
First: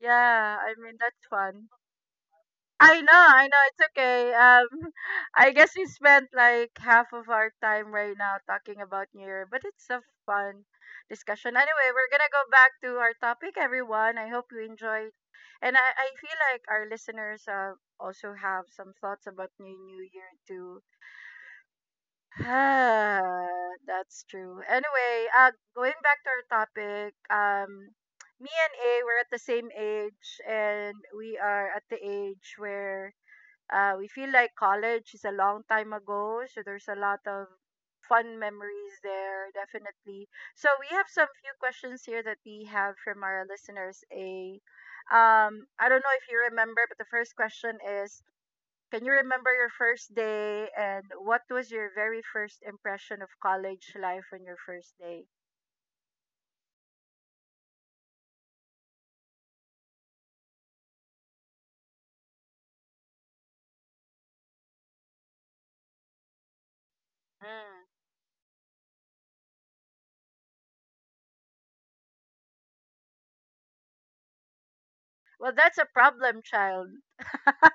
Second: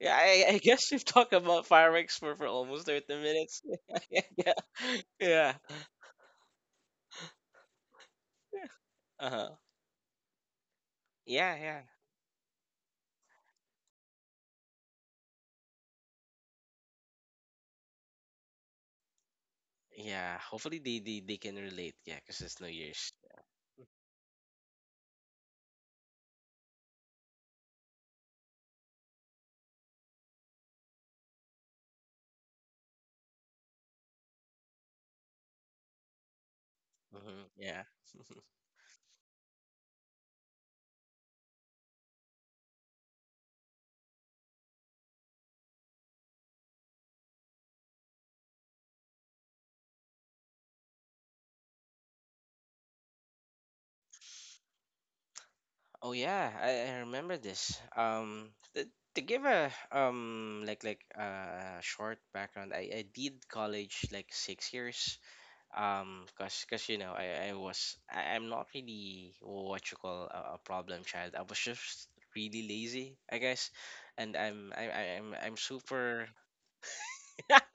S2: Yeah, I, I
S1: I
S2: guess
S1: mean,
S2: we've
S1: that's
S2: talked about
S1: fun.
S2: fireworks for, almost 30
S1: I know,
S2: minutes.
S1: it's
S2: yeah,
S1: okay.
S2: yeah,
S1: I
S2: yeah.
S1: guess we spent like half of our time right now talking about New Year,
S2: Uh-huh.
S1: but it's a fun
S2: Yeah,
S1: discussion.
S2: yeah.
S1: Anyway, we're gonna go back to our topic, everyone. I hope you enjoyed, and I feel like our listeners also have some thoughts about New New Year
S2: Yeah, hopefully
S1: too.
S2: they can relate. Yeah, because it's New Year's.
S1: Ah, that's true. Anyway, going back to our topic, me and A, we're at the same age, and we are at the age where we feel like college is a long time ago, so there's a lot
S2: Hmm.
S1: of
S2: Yeah.
S1: fun memories there, definitely. So we have some few questions here that we have from our listeners. A, I don't know if you remember, but the first question is, can you remember your first day and what was your very first impression of college life on your first day?
S2: Oh yeah, I remember this. To give a short background, I did college like 6 years, cause, cause you know, I, I
S1: Mm.
S2: was I, I'm not really what you call a problem child. I was just really lazy, I guess. And I'm I-
S1: Well,
S2: I'm
S1: that's a
S2: super.
S1: problem, child.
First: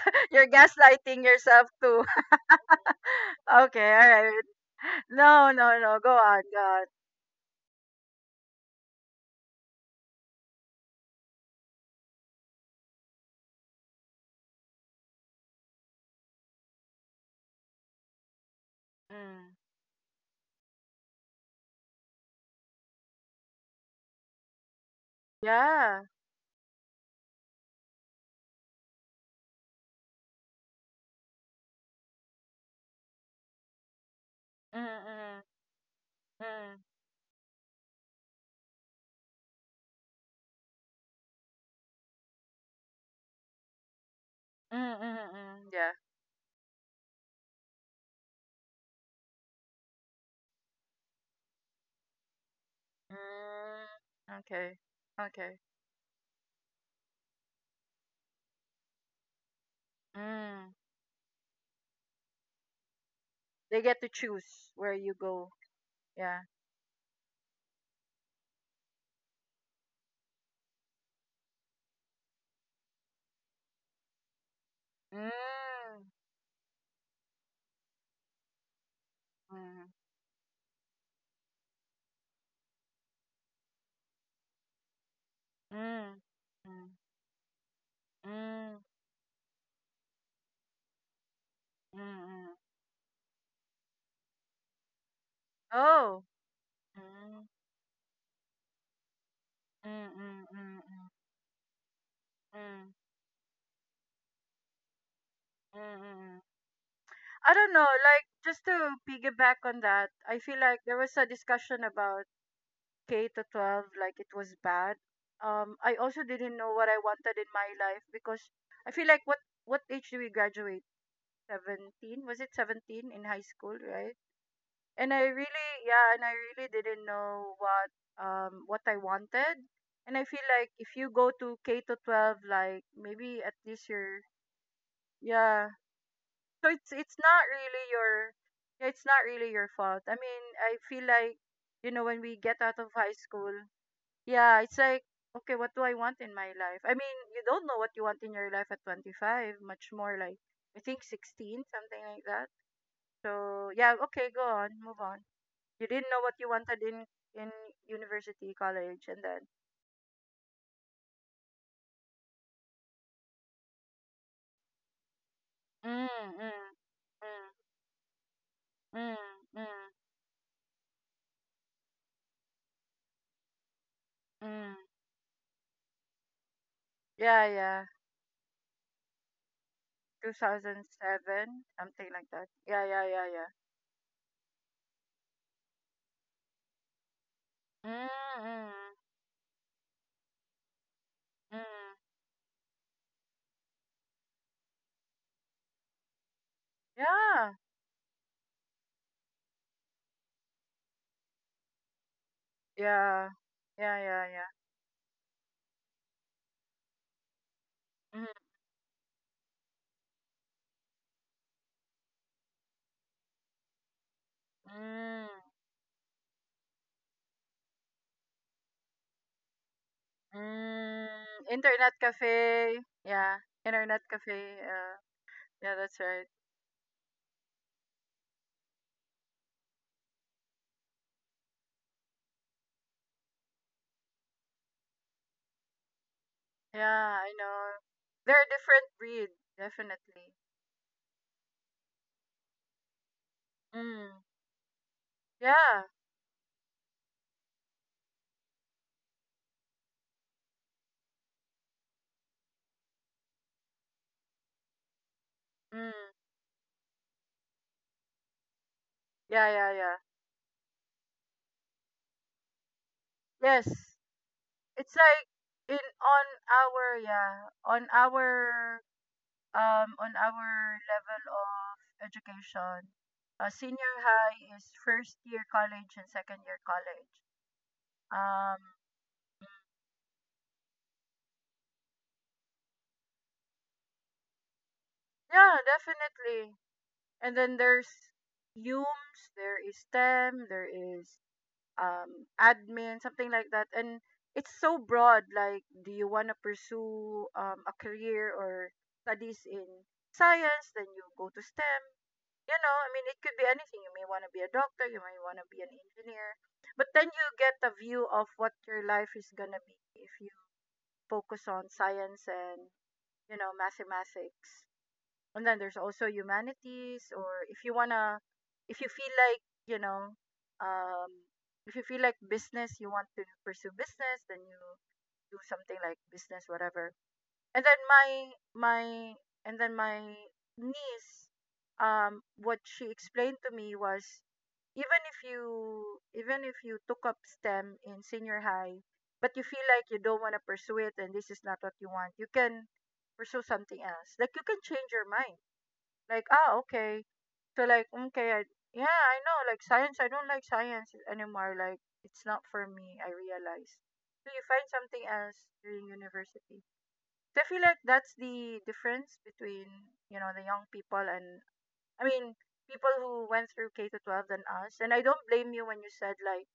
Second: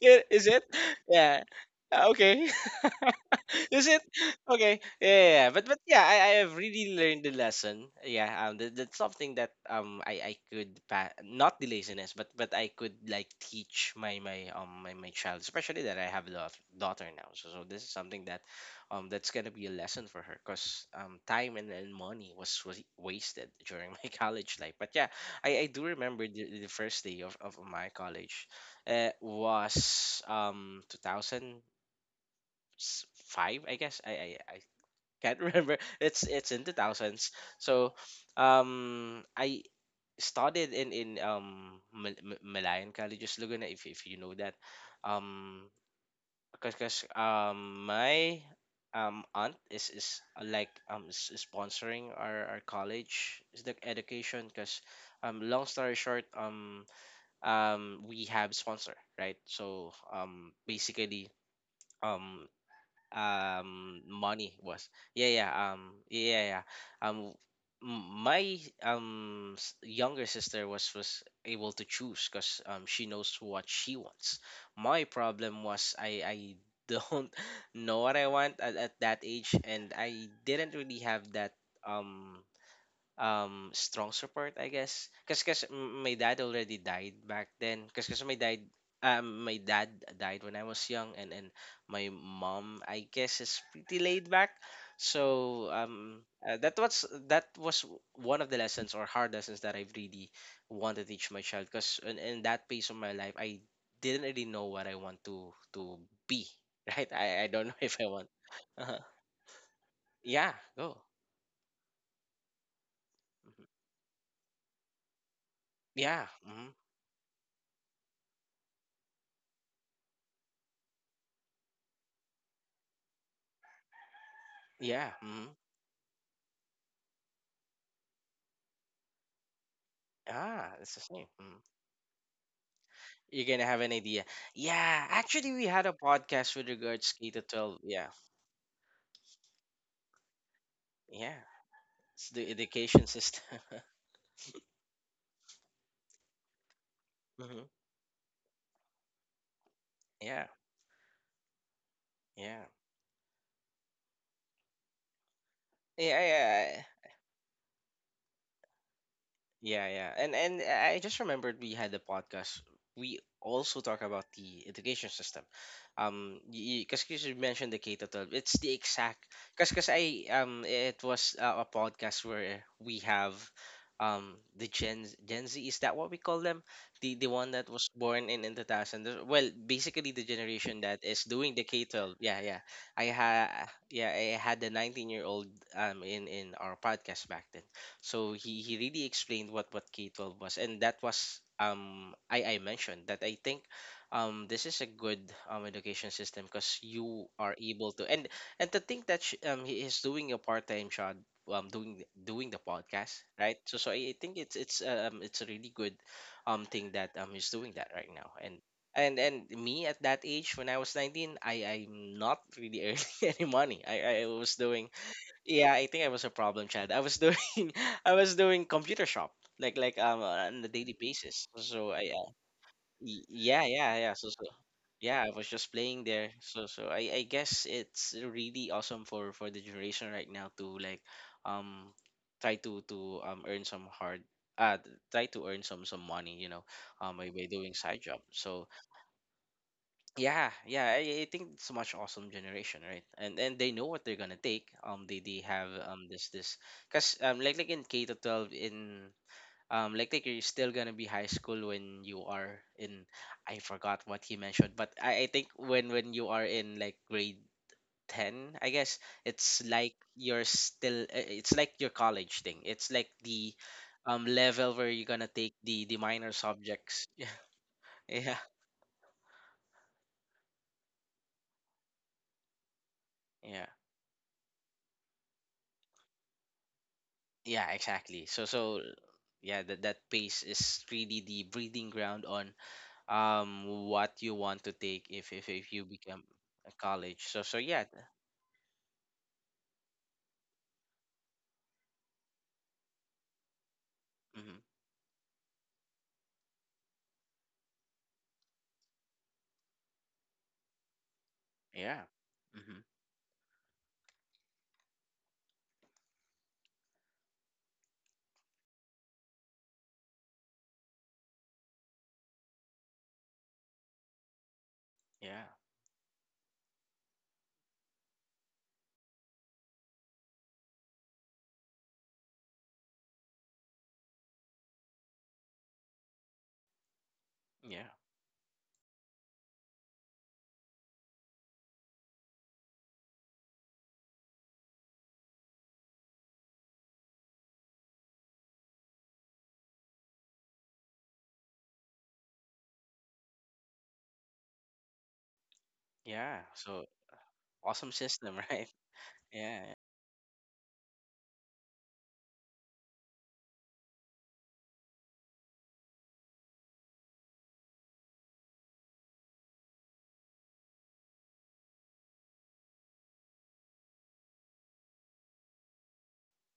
S2: yeah, is
S1: You're
S2: it...
S1: gaslighting
S2: yeah.
S1: yourself too.
S2: Ah, okay. Is
S1: Okay,
S2: it
S1: alright.
S2: okay? Yeah, yeah, yeah.
S1: No,
S2: But
S1: no,
S2: but
S1: no.
S2: yeah,
S1: Go
S2: I
S1: on,
S2: have
S1: go on.
S2: really learned the lesson. Yeah, that's something that I could not the laziness — but I could like teach my child, especially that I have a daughter now. So this is something that that's gonna
S1: Mm.
S2: be a lesson for her, cause time and money was wasted during my college life. But yeah, I do
S1: Yeah.
S2: remember the, first day of my college, was 2000... five, I guess. I
S1: Mm,
S2: can't
S1: mm,
S2: remember. It's in the
S1: mm,
S2: thousands. So, I studied in Malayan Colleges Laguna, if you know that,
S1: mm, mm,
S2: um,
S1: mm. Yeah.
S2: because my aunt is like is sponsoring our college, is the
S1: Mm.
S2: education,
S1: Okay.
S2: because
S1: Okay.
S2: long story short, we have sponsor, right? So
S1: Mm.
S2: basically, um
S1: They get to
S2: money
S1: choose
S2: was...
S1: where you
S2: yeah, yeah,
S1: go. Yeah.
S2: yeah, yeah, um my younger sister was able to choose, because she knows what she wants. My problem was,
S1: Mm.
S2: I don't know what I want at that age,
S1: Mm.
S2: and I didn't really have that um strong support, I guess, because my
S1: Mm.
S2: dad already
S1: Mm.
S2: died back then, because
S1: Mm.
S2: my dad died when I was young. And
S1: Mm.
S2: my
S1: Mm.
S2: mom, I guess, is pretty laid back. So
S1: Oh. Mm.
S2: that was one of the lessons, or hard lessons, that I
S1: Mm.
S2: really
S1: Mm.
S2: want to
S1: Mm.
S2: teach my child, because in that phase of
S1: Mm.
S2: my life I didn't really know what I want to
S1: Mm.
S2: to
S1: Mm, mm.
S2: be. Right? I
S1: I
S2: don't
S1: don't
S2: know
S1: know,
S2: if I want...
S1: like just
S2: uh,
S1: to piggyback on that, I
S2: yeah,
S1: feel like there
S2: go.
S1: was a discussion about K to
S2: Mhm.
S1: 12 like it was bad. I also
S2: Yeah.
S1: didn't
S2: Mhm.
S1: know what I wanted in my life because I feel like what age do we graduate? 17? Was it 17 in high school, right?
S2: Yeah.
S1: And I
S2: Mhm.
S1: really yeah, and I really didn't know what I wanted. And I feel
S2: Ah,
S1: like if
S2: it's the
S1: you
S2: same.
S1: go to
S2: Mm.
S1: K to 12 like maybe
S2: You're
S1: at
S2: gonna have
S1: least
S2: an idea.
S1: you're
S2: Yeah, actually, we
S1: yeah.
S2: had a podcast with
S1: So it's
S2: regards
S1: it's
S2: K to
S1: not
S2: 12.
S1: really
S2: Yeah,
S1: your yeah, it's not really your fault. I mean, I feel
S2: yeah,
S1: like you know when
S2: it's
S1: we
S2: the
S1: get out of
S2: education
S1: high
S2: system.
S1: school yeah, it's like, okay, what do I want in my life? I mean, you
S2: Hmm.
S1: don't know what you want in your life at 25, much more like,
S2: Yeah,
S1: I think 16, something like that.
S2: yeah,
S1: So, yeah, okay, go on, move on. You didn't
S2: yeah,
S1: know what you
S2: yeah.
S1: wanted in university, college, and then,
S2: Yeah, yeah. And I just remembered, we had the podcast. We also talk about the education system.
S1: mm, mm,
S2: Because you
S1: mm,
S2: mentioned the K to 12, it's the
S1: mm,
S2: exact...
S1: mm,
S2: because I it was a podcast where we have the
S1: mm.
S2: Gen Z, is that what we call them? The
S1: Yeah,
S2: one that was
S1: yeah,
S2: born in 2000. Well, basically the generation that is doing the
S1: 2007,
S2: K
S1: something
S2: 12.
S1: like
S2: Yeah,
S1: that.
S2: yeah.
S1: Yeah, yeah,
S2: I
S1: yeah, yeah.
S2: had yeah I had the 19-year-old in our podcast back then.
S1: Mm,
S2: So he
S1: mm,
S2: he really explained what K-12 was, and that was
S1: mm.
S2: I mentioned that I think this is a good education system because you
S1: Yeah,
S2: are able to, and to think that sh he is doing a part-time job, doing the podcast,
S1: yeah,
S2: right? So
S1: yeah,
S2: I
S1: yeah,
S2: think it's it's a really good thing that he's doing that right
S1: yeah. Mm,
S2: now, and me at that age when I was 19, I'm not really earning any money. I was doing
S1: mm.
S2: Yeah, I think I was a problem child. I was doing I was doing computer shop like on a daily
S1: Mm,
S2: basis.
S1: internet cafe. Yeah,
S2: Yeah, yeah,
S1: internet
S2: yeah. So
S1: cafe.
S2: yeah, I was just
S1: Yeah, that's
S2: playing
S1: right.
S2: there. So I guess it's really awesome for the generation right now to like um try to to um earn some hard uh try to earn some money,
S1: Yeah,
S2: by,
S1: I
S2: by doing
S1: know.
S2: side job.
S1: They're a
S2: So
S1: different breed, definitely.
S2: yeah, yeah, I think it's a much awesome generation, right? And they know what
S1: Mm,
S2: they're gonna take. They have
S1: yeah.
S2: this this because like in K to 12 in like you're still gonna be high school when you are in... I forgot what he mentioned, but I think when
S1: Mm,
S2: when you are in like grade ten, I guess.
S1: yeah,
S2: It's
S1: yeah,
S2: like
S1: yeah.
S2: you're still it's like your college thing. It's like the
S1: Yes,
S2: level where
S1: it's
S2: you're gonna
S1: like
S2: take the
S1: in
S2: the
S1: on
S2: minor
S1: our
S2: subjects.
S1: yeah
S2: Yeah,
S1: on our level of education.
S2: yeah, yeah.
S1: Senior high is first year college and second year college.
S2: Yeah, exactly. so
S1: Um,
S2: so yeah, that pace is really the breeding ground on what you want to take if if,
S1: yeah,
S2: if you become
S1: definitely.
S2: a college.
S1: And
S2: So
S1: then
S2: yeah.
S1: there's Humes, there is STEM, there is admin, something like that. And it's
S2: Mm-hmm,
S1: so broad. Like, do you want to pursue a career or studies in science? Then you go to STEM.
S2: yeah.
S1: You know,
S2: Mm-hmm,
S1: I mean, it could be anything. You may want to be a doctor, you may want to be an engineer. But then you get a view of what your life is going to be if you focus on science and mathematics.
S2: yeah,
S1: And then there's also humanities, or if you feel like, um, if you feel like business, you want to pursue business, then you do something like business, whatever. And then
S2: yeah,
S1: my, my niece, what she explained to me was even if you took up STEM in senior high, but you feel like you don't want to pursue it and this is not what you want, you can pursue something else. Like you can change your mind like,
S2: yeah.
S1: ah,
S2: So
S1: okay. So like,
S2: awesome
S1: okay,
S2: system right?
S1: yeah, I know.
S2: Yeah,
S1: Like, science, I don't like science anymore. Like it's not for me. I realize. So you find something else during university. So I feel like that's the difference between the young people and, I mean, people who went through K to 12 than us. And I don't blame you when you said like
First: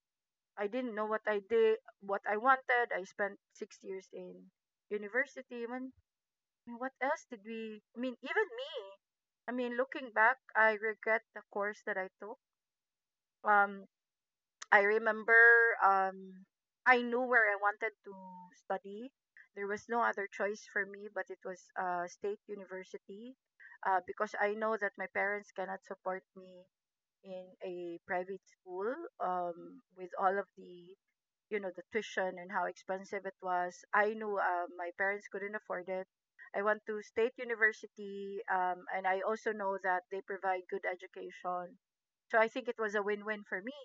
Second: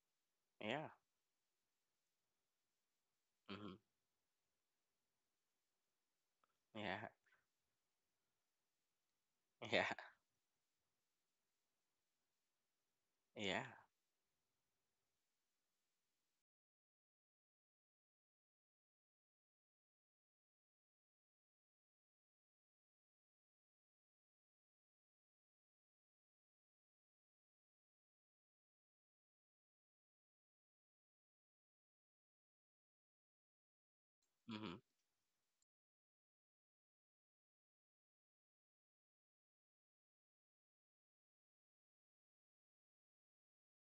S1: I
S2: yeah.
S1: didn't know what I wanted. I spent
S2: Mm-hmm,
S1: 6 years in university. When mean, what
S2: yeah,
S1: else did we? I mean, even me. I mean,
S2: yeah,
S1: looking back, I regret the course that I took.
S2: yeah.
S1: Um, I remember. Um, I knew where I wanted to study. There was no other choice for me, but it was state university, because I know that my parents cannot support me in a private school, with all of the the tuition and how expensive it was. I knew
S2: Mm-hmm,
S1: my parents couldn't afford it. I went to state university, and I also know that they provide good education, so I think it was a win-win for me.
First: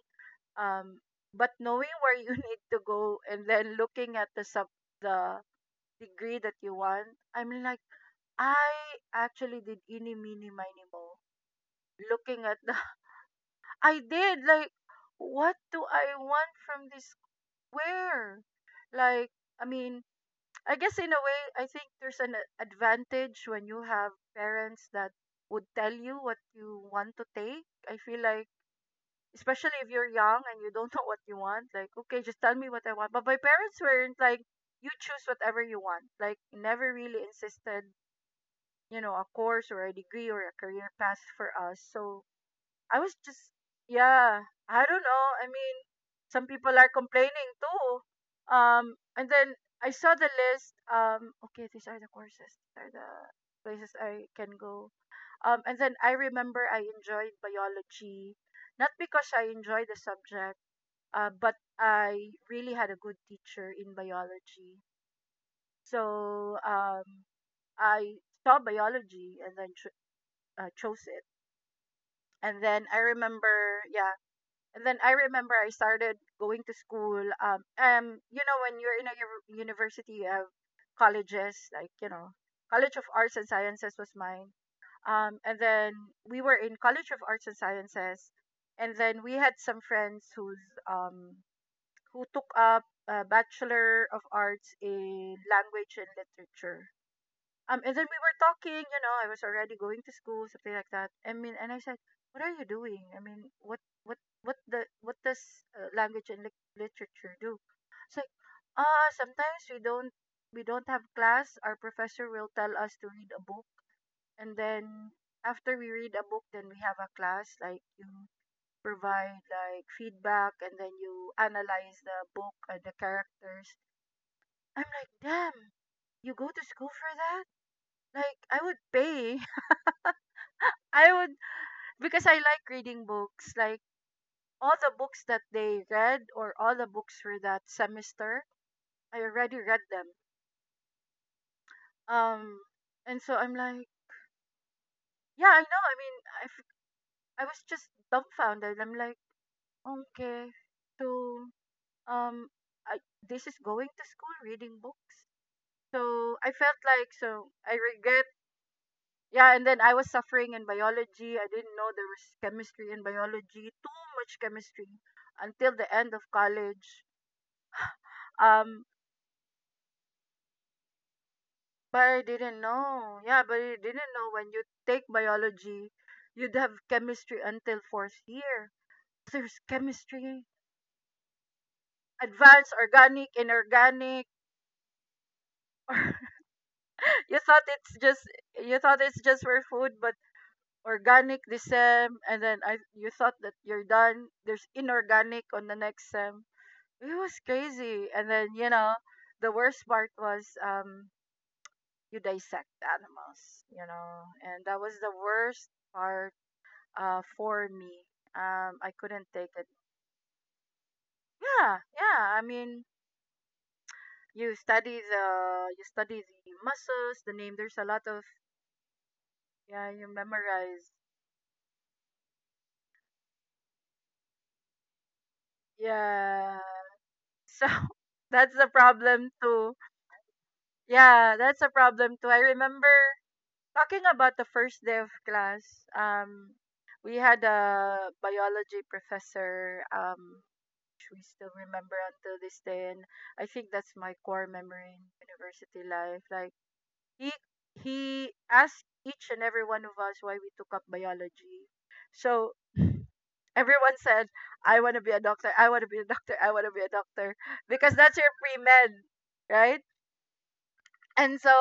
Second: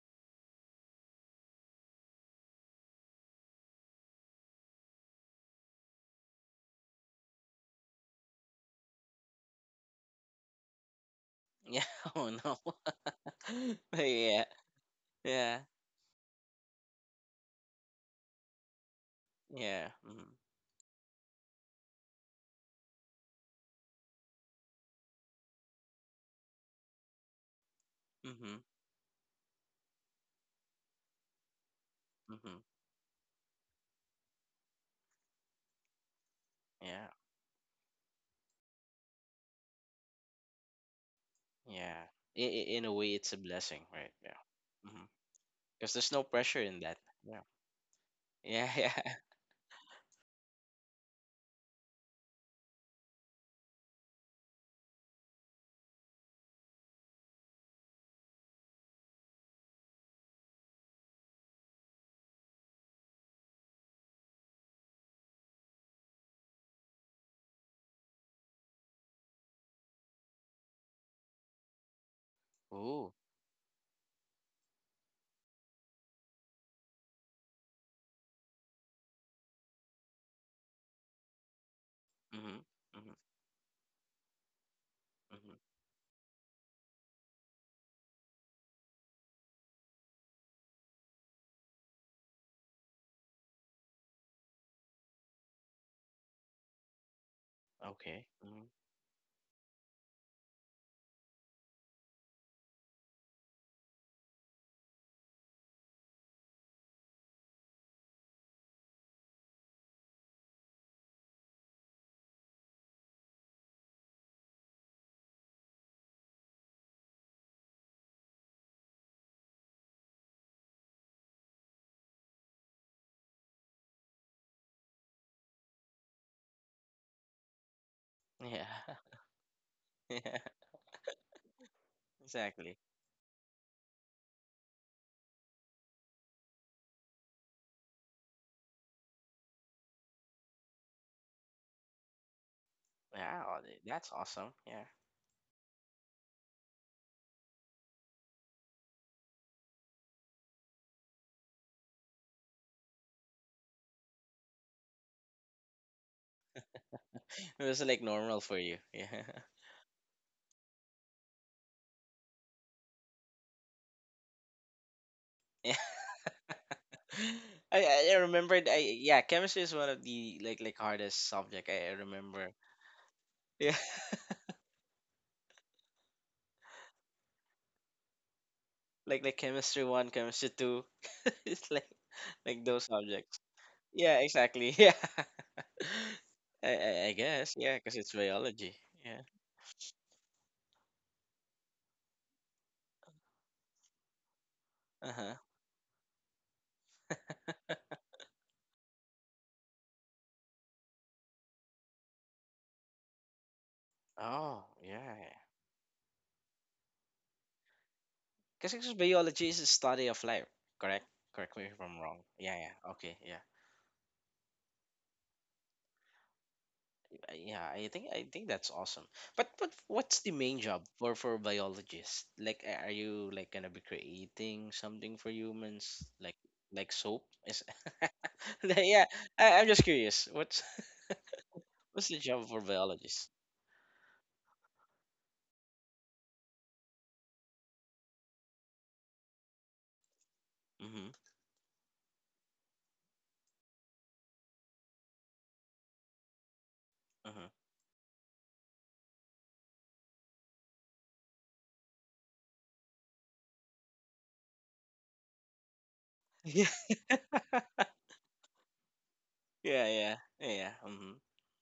S1: um, but knowing where you need to go, and then looking at the degree that you want, I'm like, I actually did any mini miny mo,
S2: yeah. Oh,
S1: looking at
S2: no.
S1: the I did
S2: Yeah,
S1: like, what
S2: yeah,
S1: do I want from this, where, like, I
S2: yeah.
S1: mean,
S2: Mm-hmm,
S1: I guess in a way, I think there's an advantage when you have parents that would tell you what you want to take. I feel like,
S2: mm-hmm,
S1: especially if you're young and you don't know what you want, like, okay, just tell
S2: mm-hmm.
S1: me what I want. But my parents weren't like, you choose whatever you want. Like, never
S2: Yeah,
S1: really insisted, a course or a degree or a career path for us.
S2: yeah.
S1: So
S2: In a
S1: I
S2: way
S1: was
S2: it's a
S1: just,
S2: blessing, right? Yeah.
S1: yeah, I don't
S2: Mm-hmm.
S1: know. I mean,
S2: Because there's no
S1: some
S2: pressure
S1: people
S2: in
S1: are
S2: that. Yeah.
S1: complaining too.
S2: Yeah. Yeah.
S1: And then I saw the list. Okay, these are the courses. These are the places I can go. And then I remember I enjoyed biology, not because I enjoyed the subject, but I really had a good teacher in biology. So I saw biology and then chose it. And then I
S2: Ooh.
S1: remember, Yeah. And then I remember I started going to school. When you're in a university, you have colleges, like,
S2: Mhm.
S1: College of
S2: Mhm.
S1: Arts and Sciences was mine.
S2: Mhm.
S1: And then we were in College of Arts and Sciences. And then we had some friends um, who took up a Bachelor of Arts in Language and Literature. And then we
S2: Okay.
S1: were
S2: Mhm.
S1: talking, you know, I was already going to school, something like that. I mean, and I said, "What are you doing? I mean, what does language and literature do?" It's like, ah, sometimes we don't have class. Our professor will tell us to read a book, and then after we read a book, then we have a class. Like, you provide like feedback, and then you analyze the book and the characters. I'm like, damn, you go to school for that? Like, I would
S2: Yeah.
S1: pay.
S2: Yeah.
S1: I would, because I like
S2: Exactly.
S1: reading books, like all the books that they read or all the books for that semester, I already read them. Um, and so I'm
S2: Wow.
S1: like,
S2: That's awesome. Yeah.
S1: yeah, I know. I mean, I, f- I was just dumbfounded. I'm like, okay, so um, I this is going to school reading books. So I felt like, so
S2: It
S1: I
S2: was like
S1: regret.
S2: normal for you. Yeah.
S1: Yeah, and then I was suffering in biology. I didn't know there was chemistry in biology. Too much chemistry
S2: Yeah.
S1: until the end of college.
S2: I remembered. I
S1: Um,
S2: Yeah. Chemistry is one of the like hardest subject. I
S1: but I
S2: remember.
S1: didn't know. Yeah, but
S2: Yeah.
S1: I didn't know when you take biology, you'd have chemistry until fourth year.
S2: Like
S1: There's
S2: chemistry one,
S1: chemistry,
S2: chemistry two. It's like
S1: advanced
S2: those
S1: organic,
S2: subjects. Yeah.
S1: inorganic.
S2: Exactly. Yeah. I
S1: you
S2: guess.
S1: thought
S2: Yeah. Because
S1: it's
S2: it's
S1: just
S2: biology.
S1: you thought it's
S2: Yeah.
S1: just for food, but organic this sem, and then I you thought that you're done. There's
S2: Uh huh.
S1: inorganic on the next sem. It was crazy. And then, the worst part was, you dissect animals,
S2: Oh,
S1: and that was the
S2: yeah.
S1: worst part for me. I
S2: Because
S1: couldn't
S2: biology
S1: take
S2: is the
S1: it.
S2: study of life, correct? Correct me
S1: Yeah,
S2: if I'm wrong.
S1: yeah. I
S2: Yeah,
S1: mean,
S2: yeah. Okay, yeah.
S1: you study the you study the muscles, the name.
S2: Yeah,
S1: There's a
S2: I
S1: lot
S2: think
S1: of,
S2: I think that's awesome. But
S1: yeah. You
S2: what's the main job
S1: memorize.
S2: for biologists? Like are you like gonna be creating something for humans? Like
S1: Yeah.
S2: soap? Is
S1: So that's the
S2: yeah,
S1: problem
S2: I'm
S1: too.
S2: just curious. What's
S1: Yeah, that's a
S2: what's
S1: problem
S2: the
S1: too. I
S2: job for
S1: remember
S2: biologists?
S1: talking about the first day of class. Um, we had a biology professor.
S2: Mm-hmm.
S1: Which we still remember until this day, and I think that's my core memory in university life. Like, he
S2: Mm-hmm.
S1: he asked each and every one of us why we took up biology. So everyone said, "I want to be a doctor. I want to be a doctor. I want to
S2: Yeah.
S1: be a doctor," because that's your pre med, right?
S2: Yeah, yeah, yeah. Mm-hmm.
S1: And so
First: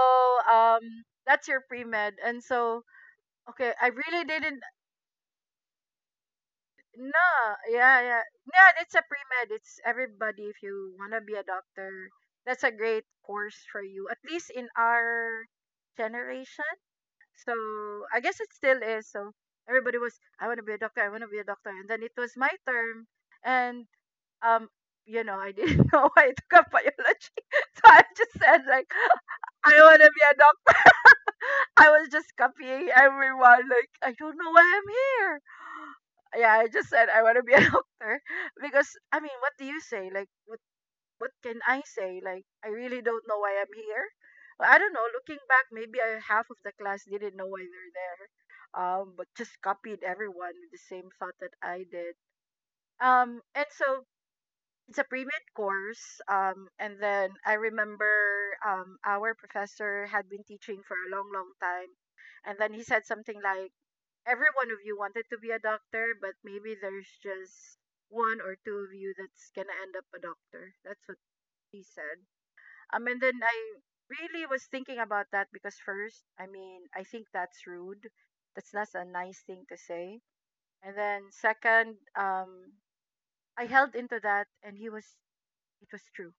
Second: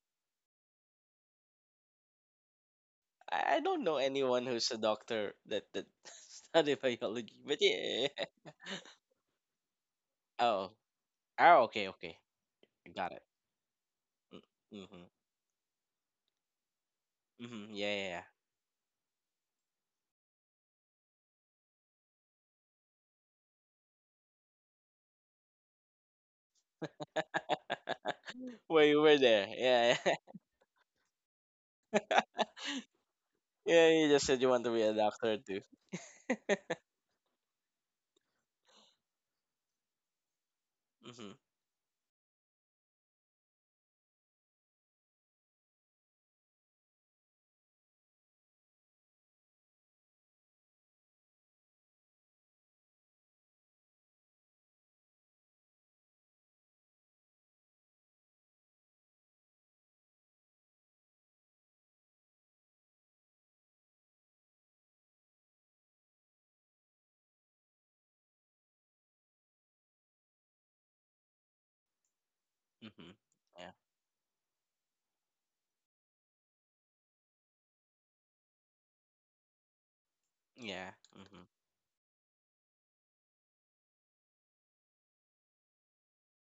S1: um, that's your pre med. And so,
S2: I
S1: okay,
S2: don't
S1: I
S2: know
S1: really
S2: anyone
S1: didn't.
S2: who's a doctor that study
S1: No,
S2: biology, but
S1: yeah,
S2: yeah.
S1: yeah, yeah. It's a pre med. It's everybody. If
S2: Oh,
S1: you want to be a
S2: oh, okay,
S1: doctor,
S2: okay,
S1: that's a
S2: I
S1: great
S2: got it.
S1: course for you. At
S2: Mm,
S1: least in
S2: mm-hmm.
S1: our generation. So
S2: Mm-hmm. Yeah, yeah,
S1: I
S2: yeah.
S1: guess it still is. So everybody was, I want to be a doctor, I want to be a doctor. And then it was my term. And, um, I didn't know why I took up biology. So I just said,
S2: Well,
S1: like,
S2: you were there.
S1: I
S2: Yeah,
S1: want to
S2: yeah.
S1: be a doctor. I was just copying everyone.
S2: Yeah,
S1: Like,
S2: you
S1: I
S2: just
S1: don't
S2: said you
S1: know why
S2: want to be
S1: I'm
S2: a
S1: here.
S2: doctor too.
S1: Yeah, I just said, I want to be a doctor. Because, I mean, what do you say? Like, what
S2: Mm-hmm.
S1: can I say? Like, I really don't know why I'm here. Well, I don't know. Looking back, maybe half of the class didn't know why they're there, but just copied everyone with the same thought that I did. And so it's a pre-med course. And then I remember, our professor had been teaching for a long, long time, and then he said something like, "Every one of you wanted to be a doctor, but maybe there's just one or two of you that's gonna end up a doctor." That's what he said.
S2: Mm-hmm.
S1: And then
S2: Yeah.
S1: I really was thinking about that because, first, I mean, I think that's rude. That's not a nice thing to say.
S2: Yeah.
S1: And then,
S2: Mm-hmm.
S1: second, I held into that, and it was true.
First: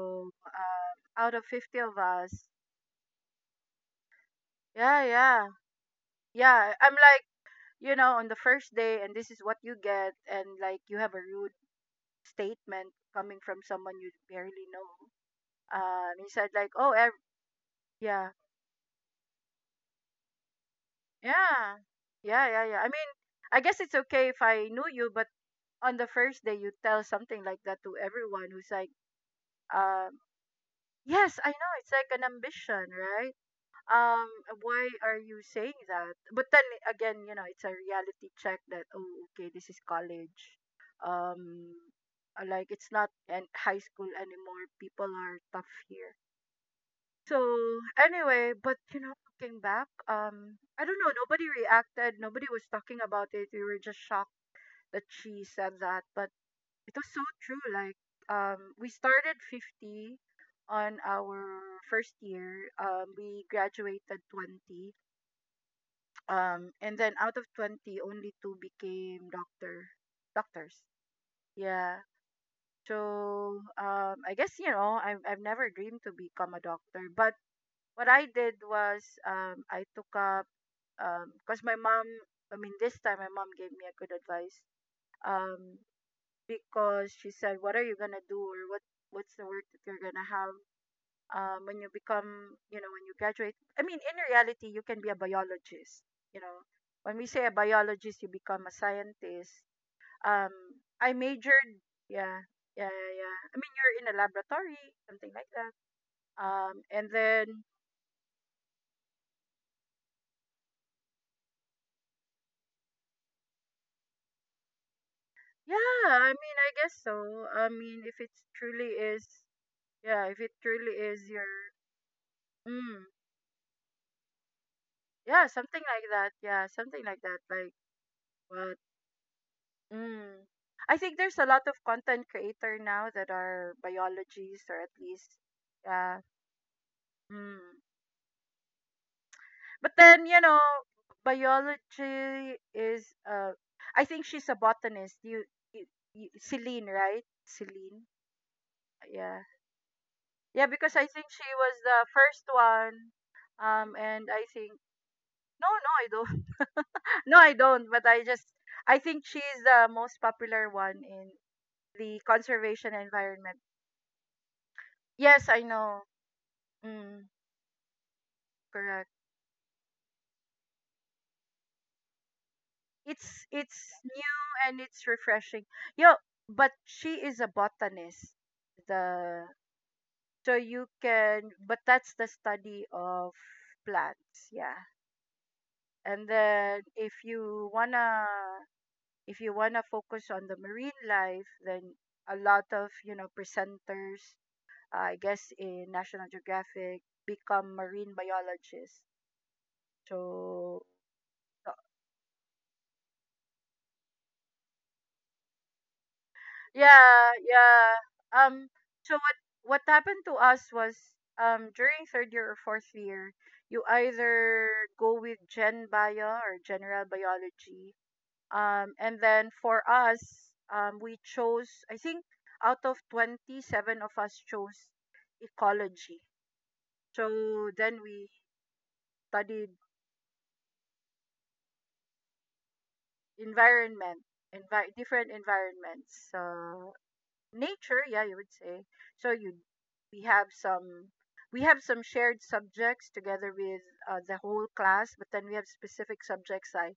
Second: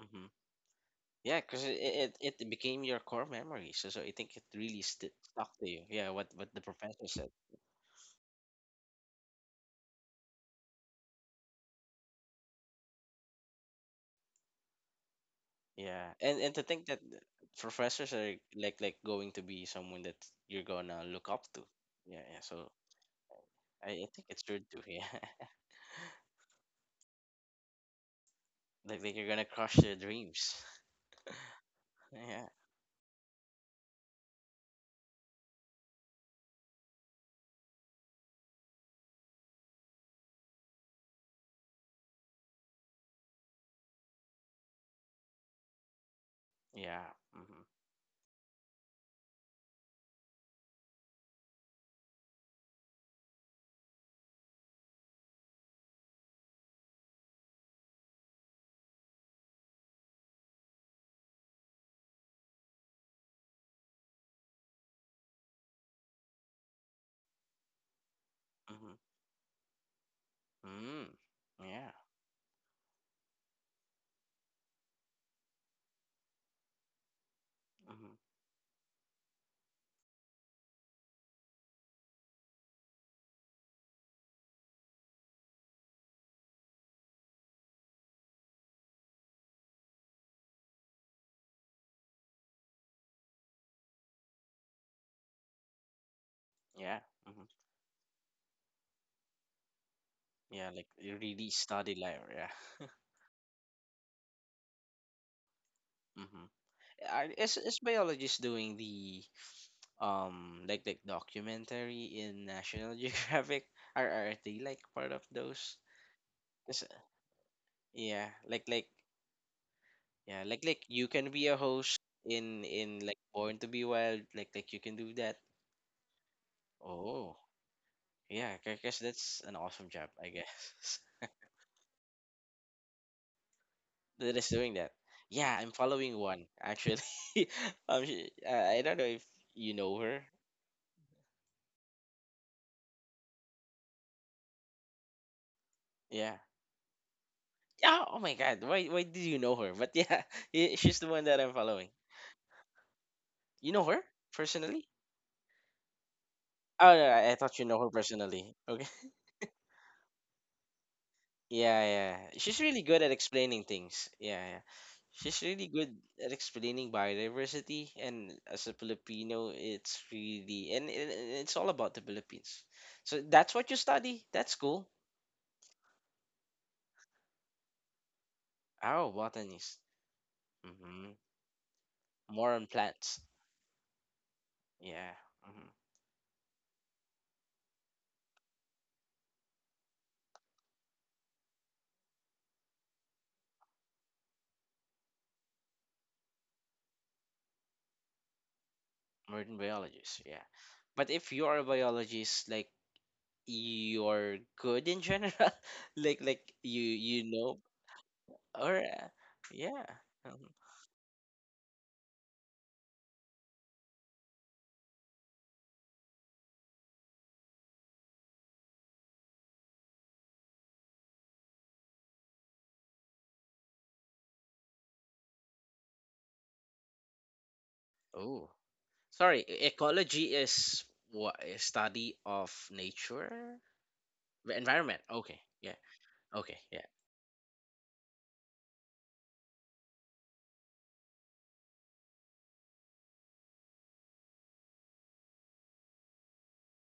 S2: Mm-hmm.
S1: out
S2: Yeah,
S1: of
S2: because it,
S1: 50 of
S2: it it
S1: us,
S2: it became your core memory, so I think it really
S1: yeah,
S2: st
S1: yeah,
S2: stuck to you. Yeah, what the
S1: yeah. I'm
S2: professor
S1: like,
S2: said.
S1: on the first day, and this is what you get, and like you have a rude statement coming from someone you barely know.
S2: Yeah,
S1: He
S2: and
S1: said
S2: and to
S1: like,
S2: think
S1: oh,
S2: that professors
S1: yeah,
S2: are like going to be someone that you're gonna look up to.
S1: yeah.
S2: Yeah, yeah.
S1: Yeah, yeah,
S2: So
S1: yeah. I mean, I guess
S2: I,
S1: it's
S2: I think
S1: okay if
S2: it's true
S1: I
S2: too.
S1: knew
S2: Yeah,
S1: you, but on the first day you tell something like that to everyone who's like,
S2: like you're gonna crush their
S1: um,
S2: dreams.
S1: yes, I know, it's like an
S2: Yeah,
S1: ambition, right? Um, why are you saying that? But then again, it's a reality check that, oh, okay, this is college. Um, like, it's not an high school anymore. People are tough here.
S2: yeah. Mm-hmm.
S1: So anyway, but looking back, I don't know. Nobody reacted. Nobody was talking about it. We were just shocked that she said that, but it was so true. Like, we started 50 on our first year. We graduated 20. And then out of 20, only two
S2: Mm-hmm.
S1: became doctors.
S2: Mm. Yeah.
S1: Yeah. So I guess, I've never dreamed to become a doctor, but what
S2: Mm-hmm.
S1: I did was, I took up because my mom. I mean, this time my mom gave me a good advice, um, because she said, "What are you gonna do, or what's the work that you're gonna have, when you become, when you graduate?" I mean, in reality, you can be a biologist. You know,
S2: Yeah.
S1: when we say
S2: Mm-hmm.
S1: a biologist, you become a scientist. Um,
S2: Yeah. Like
S1: I
S2: you really
S1: majored,
S2: study life.
S1: yeah,
S2: Yeah.
S1: yeah, yeah, yeah. I mean, you're in a laboratory, something like that.
S2: Mm-hmm.
S1: And
S2: Is
S1: then,
S2: is biologists doing the like documentary in National Geographic? Are they like part of those?
S1: yeah, I mean, I guess so. I mean, if it
S2: Yeah, like
S1: truly
S2: like
S1: is, yeah, if
S2: yeah,
S1: it
S2: like
S1: truly
S2: you
S1: is
S2: can
S1: your,
S2: be a host in
S1: mm,
S2: like Born to Be Wild, like you can do that.
S1: yeah, something like that. Yeah, something like
S2: Oh,
S1: that. Like,
S2: yeah, I
S1: what?
S2: guess that's an awesome job, I
S1: Mm. I
S2: guess.
S1: think there's a lot of content creator now that are
S2: That is
S1: biologists,
S2: doing
S1: or at
S2: that.
S1: least,
S2: Yeah, I'm following
S1: yeah.
S2: one actually.
S1: Mm.
S2: I don't know if you
S1: But
S2: know
S1: then,
S2: her.
S1: biology is. I think she's a botanist. You, you
S2: Yeah.
S1: Celine, right? Celine.
S2: Yeah. Oh my God. Why did you
S1: Yeah.
S2: know her? But yeah,
S1: Yeah, because
S2: she's
S1: I
S2: the
S1: think
S2: one that
S1: she
S2: I'm
S1: was
S2: following.
S1: the first one.
S2: You know her
S1: And I think
S2: personally?
S1: no, no, I don't.
S2: Oh no, I
S1: No, I
S2: thought you know
S1: don't.
S2: her
S1: But
S2: personally. Okay.
S1: I think she is the most popular one in
S2: Yeah, yeah.
S1: the
S2: She's really
S1: conservation
S2: good at
S1: environment.
S2: explaining things. Yeah, yeah. She's
S1: Yes, I
S2: really good
S1: know.
S2: at explaining
S1: Mm,
S2: biodiversity, and as a
S1: correct.
S2: Filipino, it's really, and it's all about the Philippines. So
S1: It's
S2: that's what you
S1: it's
S2: study.
S1: new
S2: That's
S1: and
S2: cool.
S1: it's refreshing. Yo, but she is a botanist.
S2: Oh,
S1: The
S2: botanist.
S1: so you
S2: Mm-hmm.
S1: can, but that's the
S2: More on
S1: study
S2: plants.
S1: of plants. Yeah,
S2: Yeah. Mm-hmm.
S1: and then if you want to focus on the marine life, then a lot of, presenters, I guess in National Geographic become marine biologists.
S2: More than biologists. Yeah.
S1: So,
S2: But if you are a
S1: so-
S2: biologist, like, you're good in general, like you
S1: yeah,
S2: know,
S1: yeah. Um
S2: or
S1: so what
S2: yeah.
S1: happened to
S2: Mhm.
S1: us was during third year or fourth year, you either go with gen bio or general biology. And then for us, we chose, I think out of 27 of us chose ecology. So then we
S2: Oh. Sorry,
S1: studied
S2: ecology is what, a study of nature,
S1: environment,
S2: the environment?
S1: different
S2: Okay, yeah.
S1: environments.
S2: Okay, yeah.
S1: So nature, yeah, you would say. So you, we have some shared subjects together with the whole class, but then we have specific subjects I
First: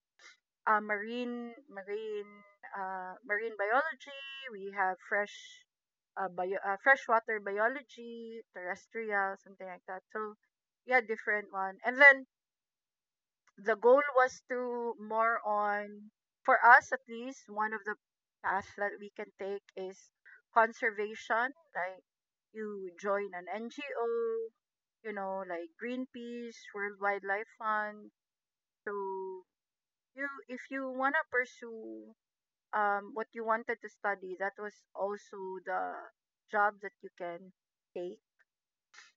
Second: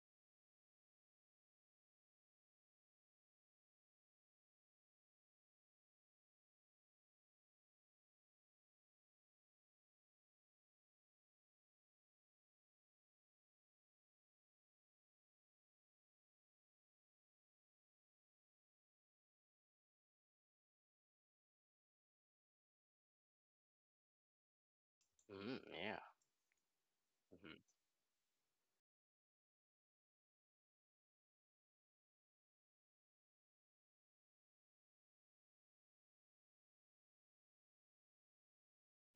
S1: uh, marine marine marine biology. We have freshwater biology, terrestrial, something like that. So yeah, different one. And then the goal was to more on for us at least one of the paths that we can take is conservation. Like you join an NGO,
S2: Mm,
S1: like
S2: yeah.
S1: Greenpeace, World Wildlife Fund. So you If you wanna pursue what you wanted to study, that was also the job that you can take.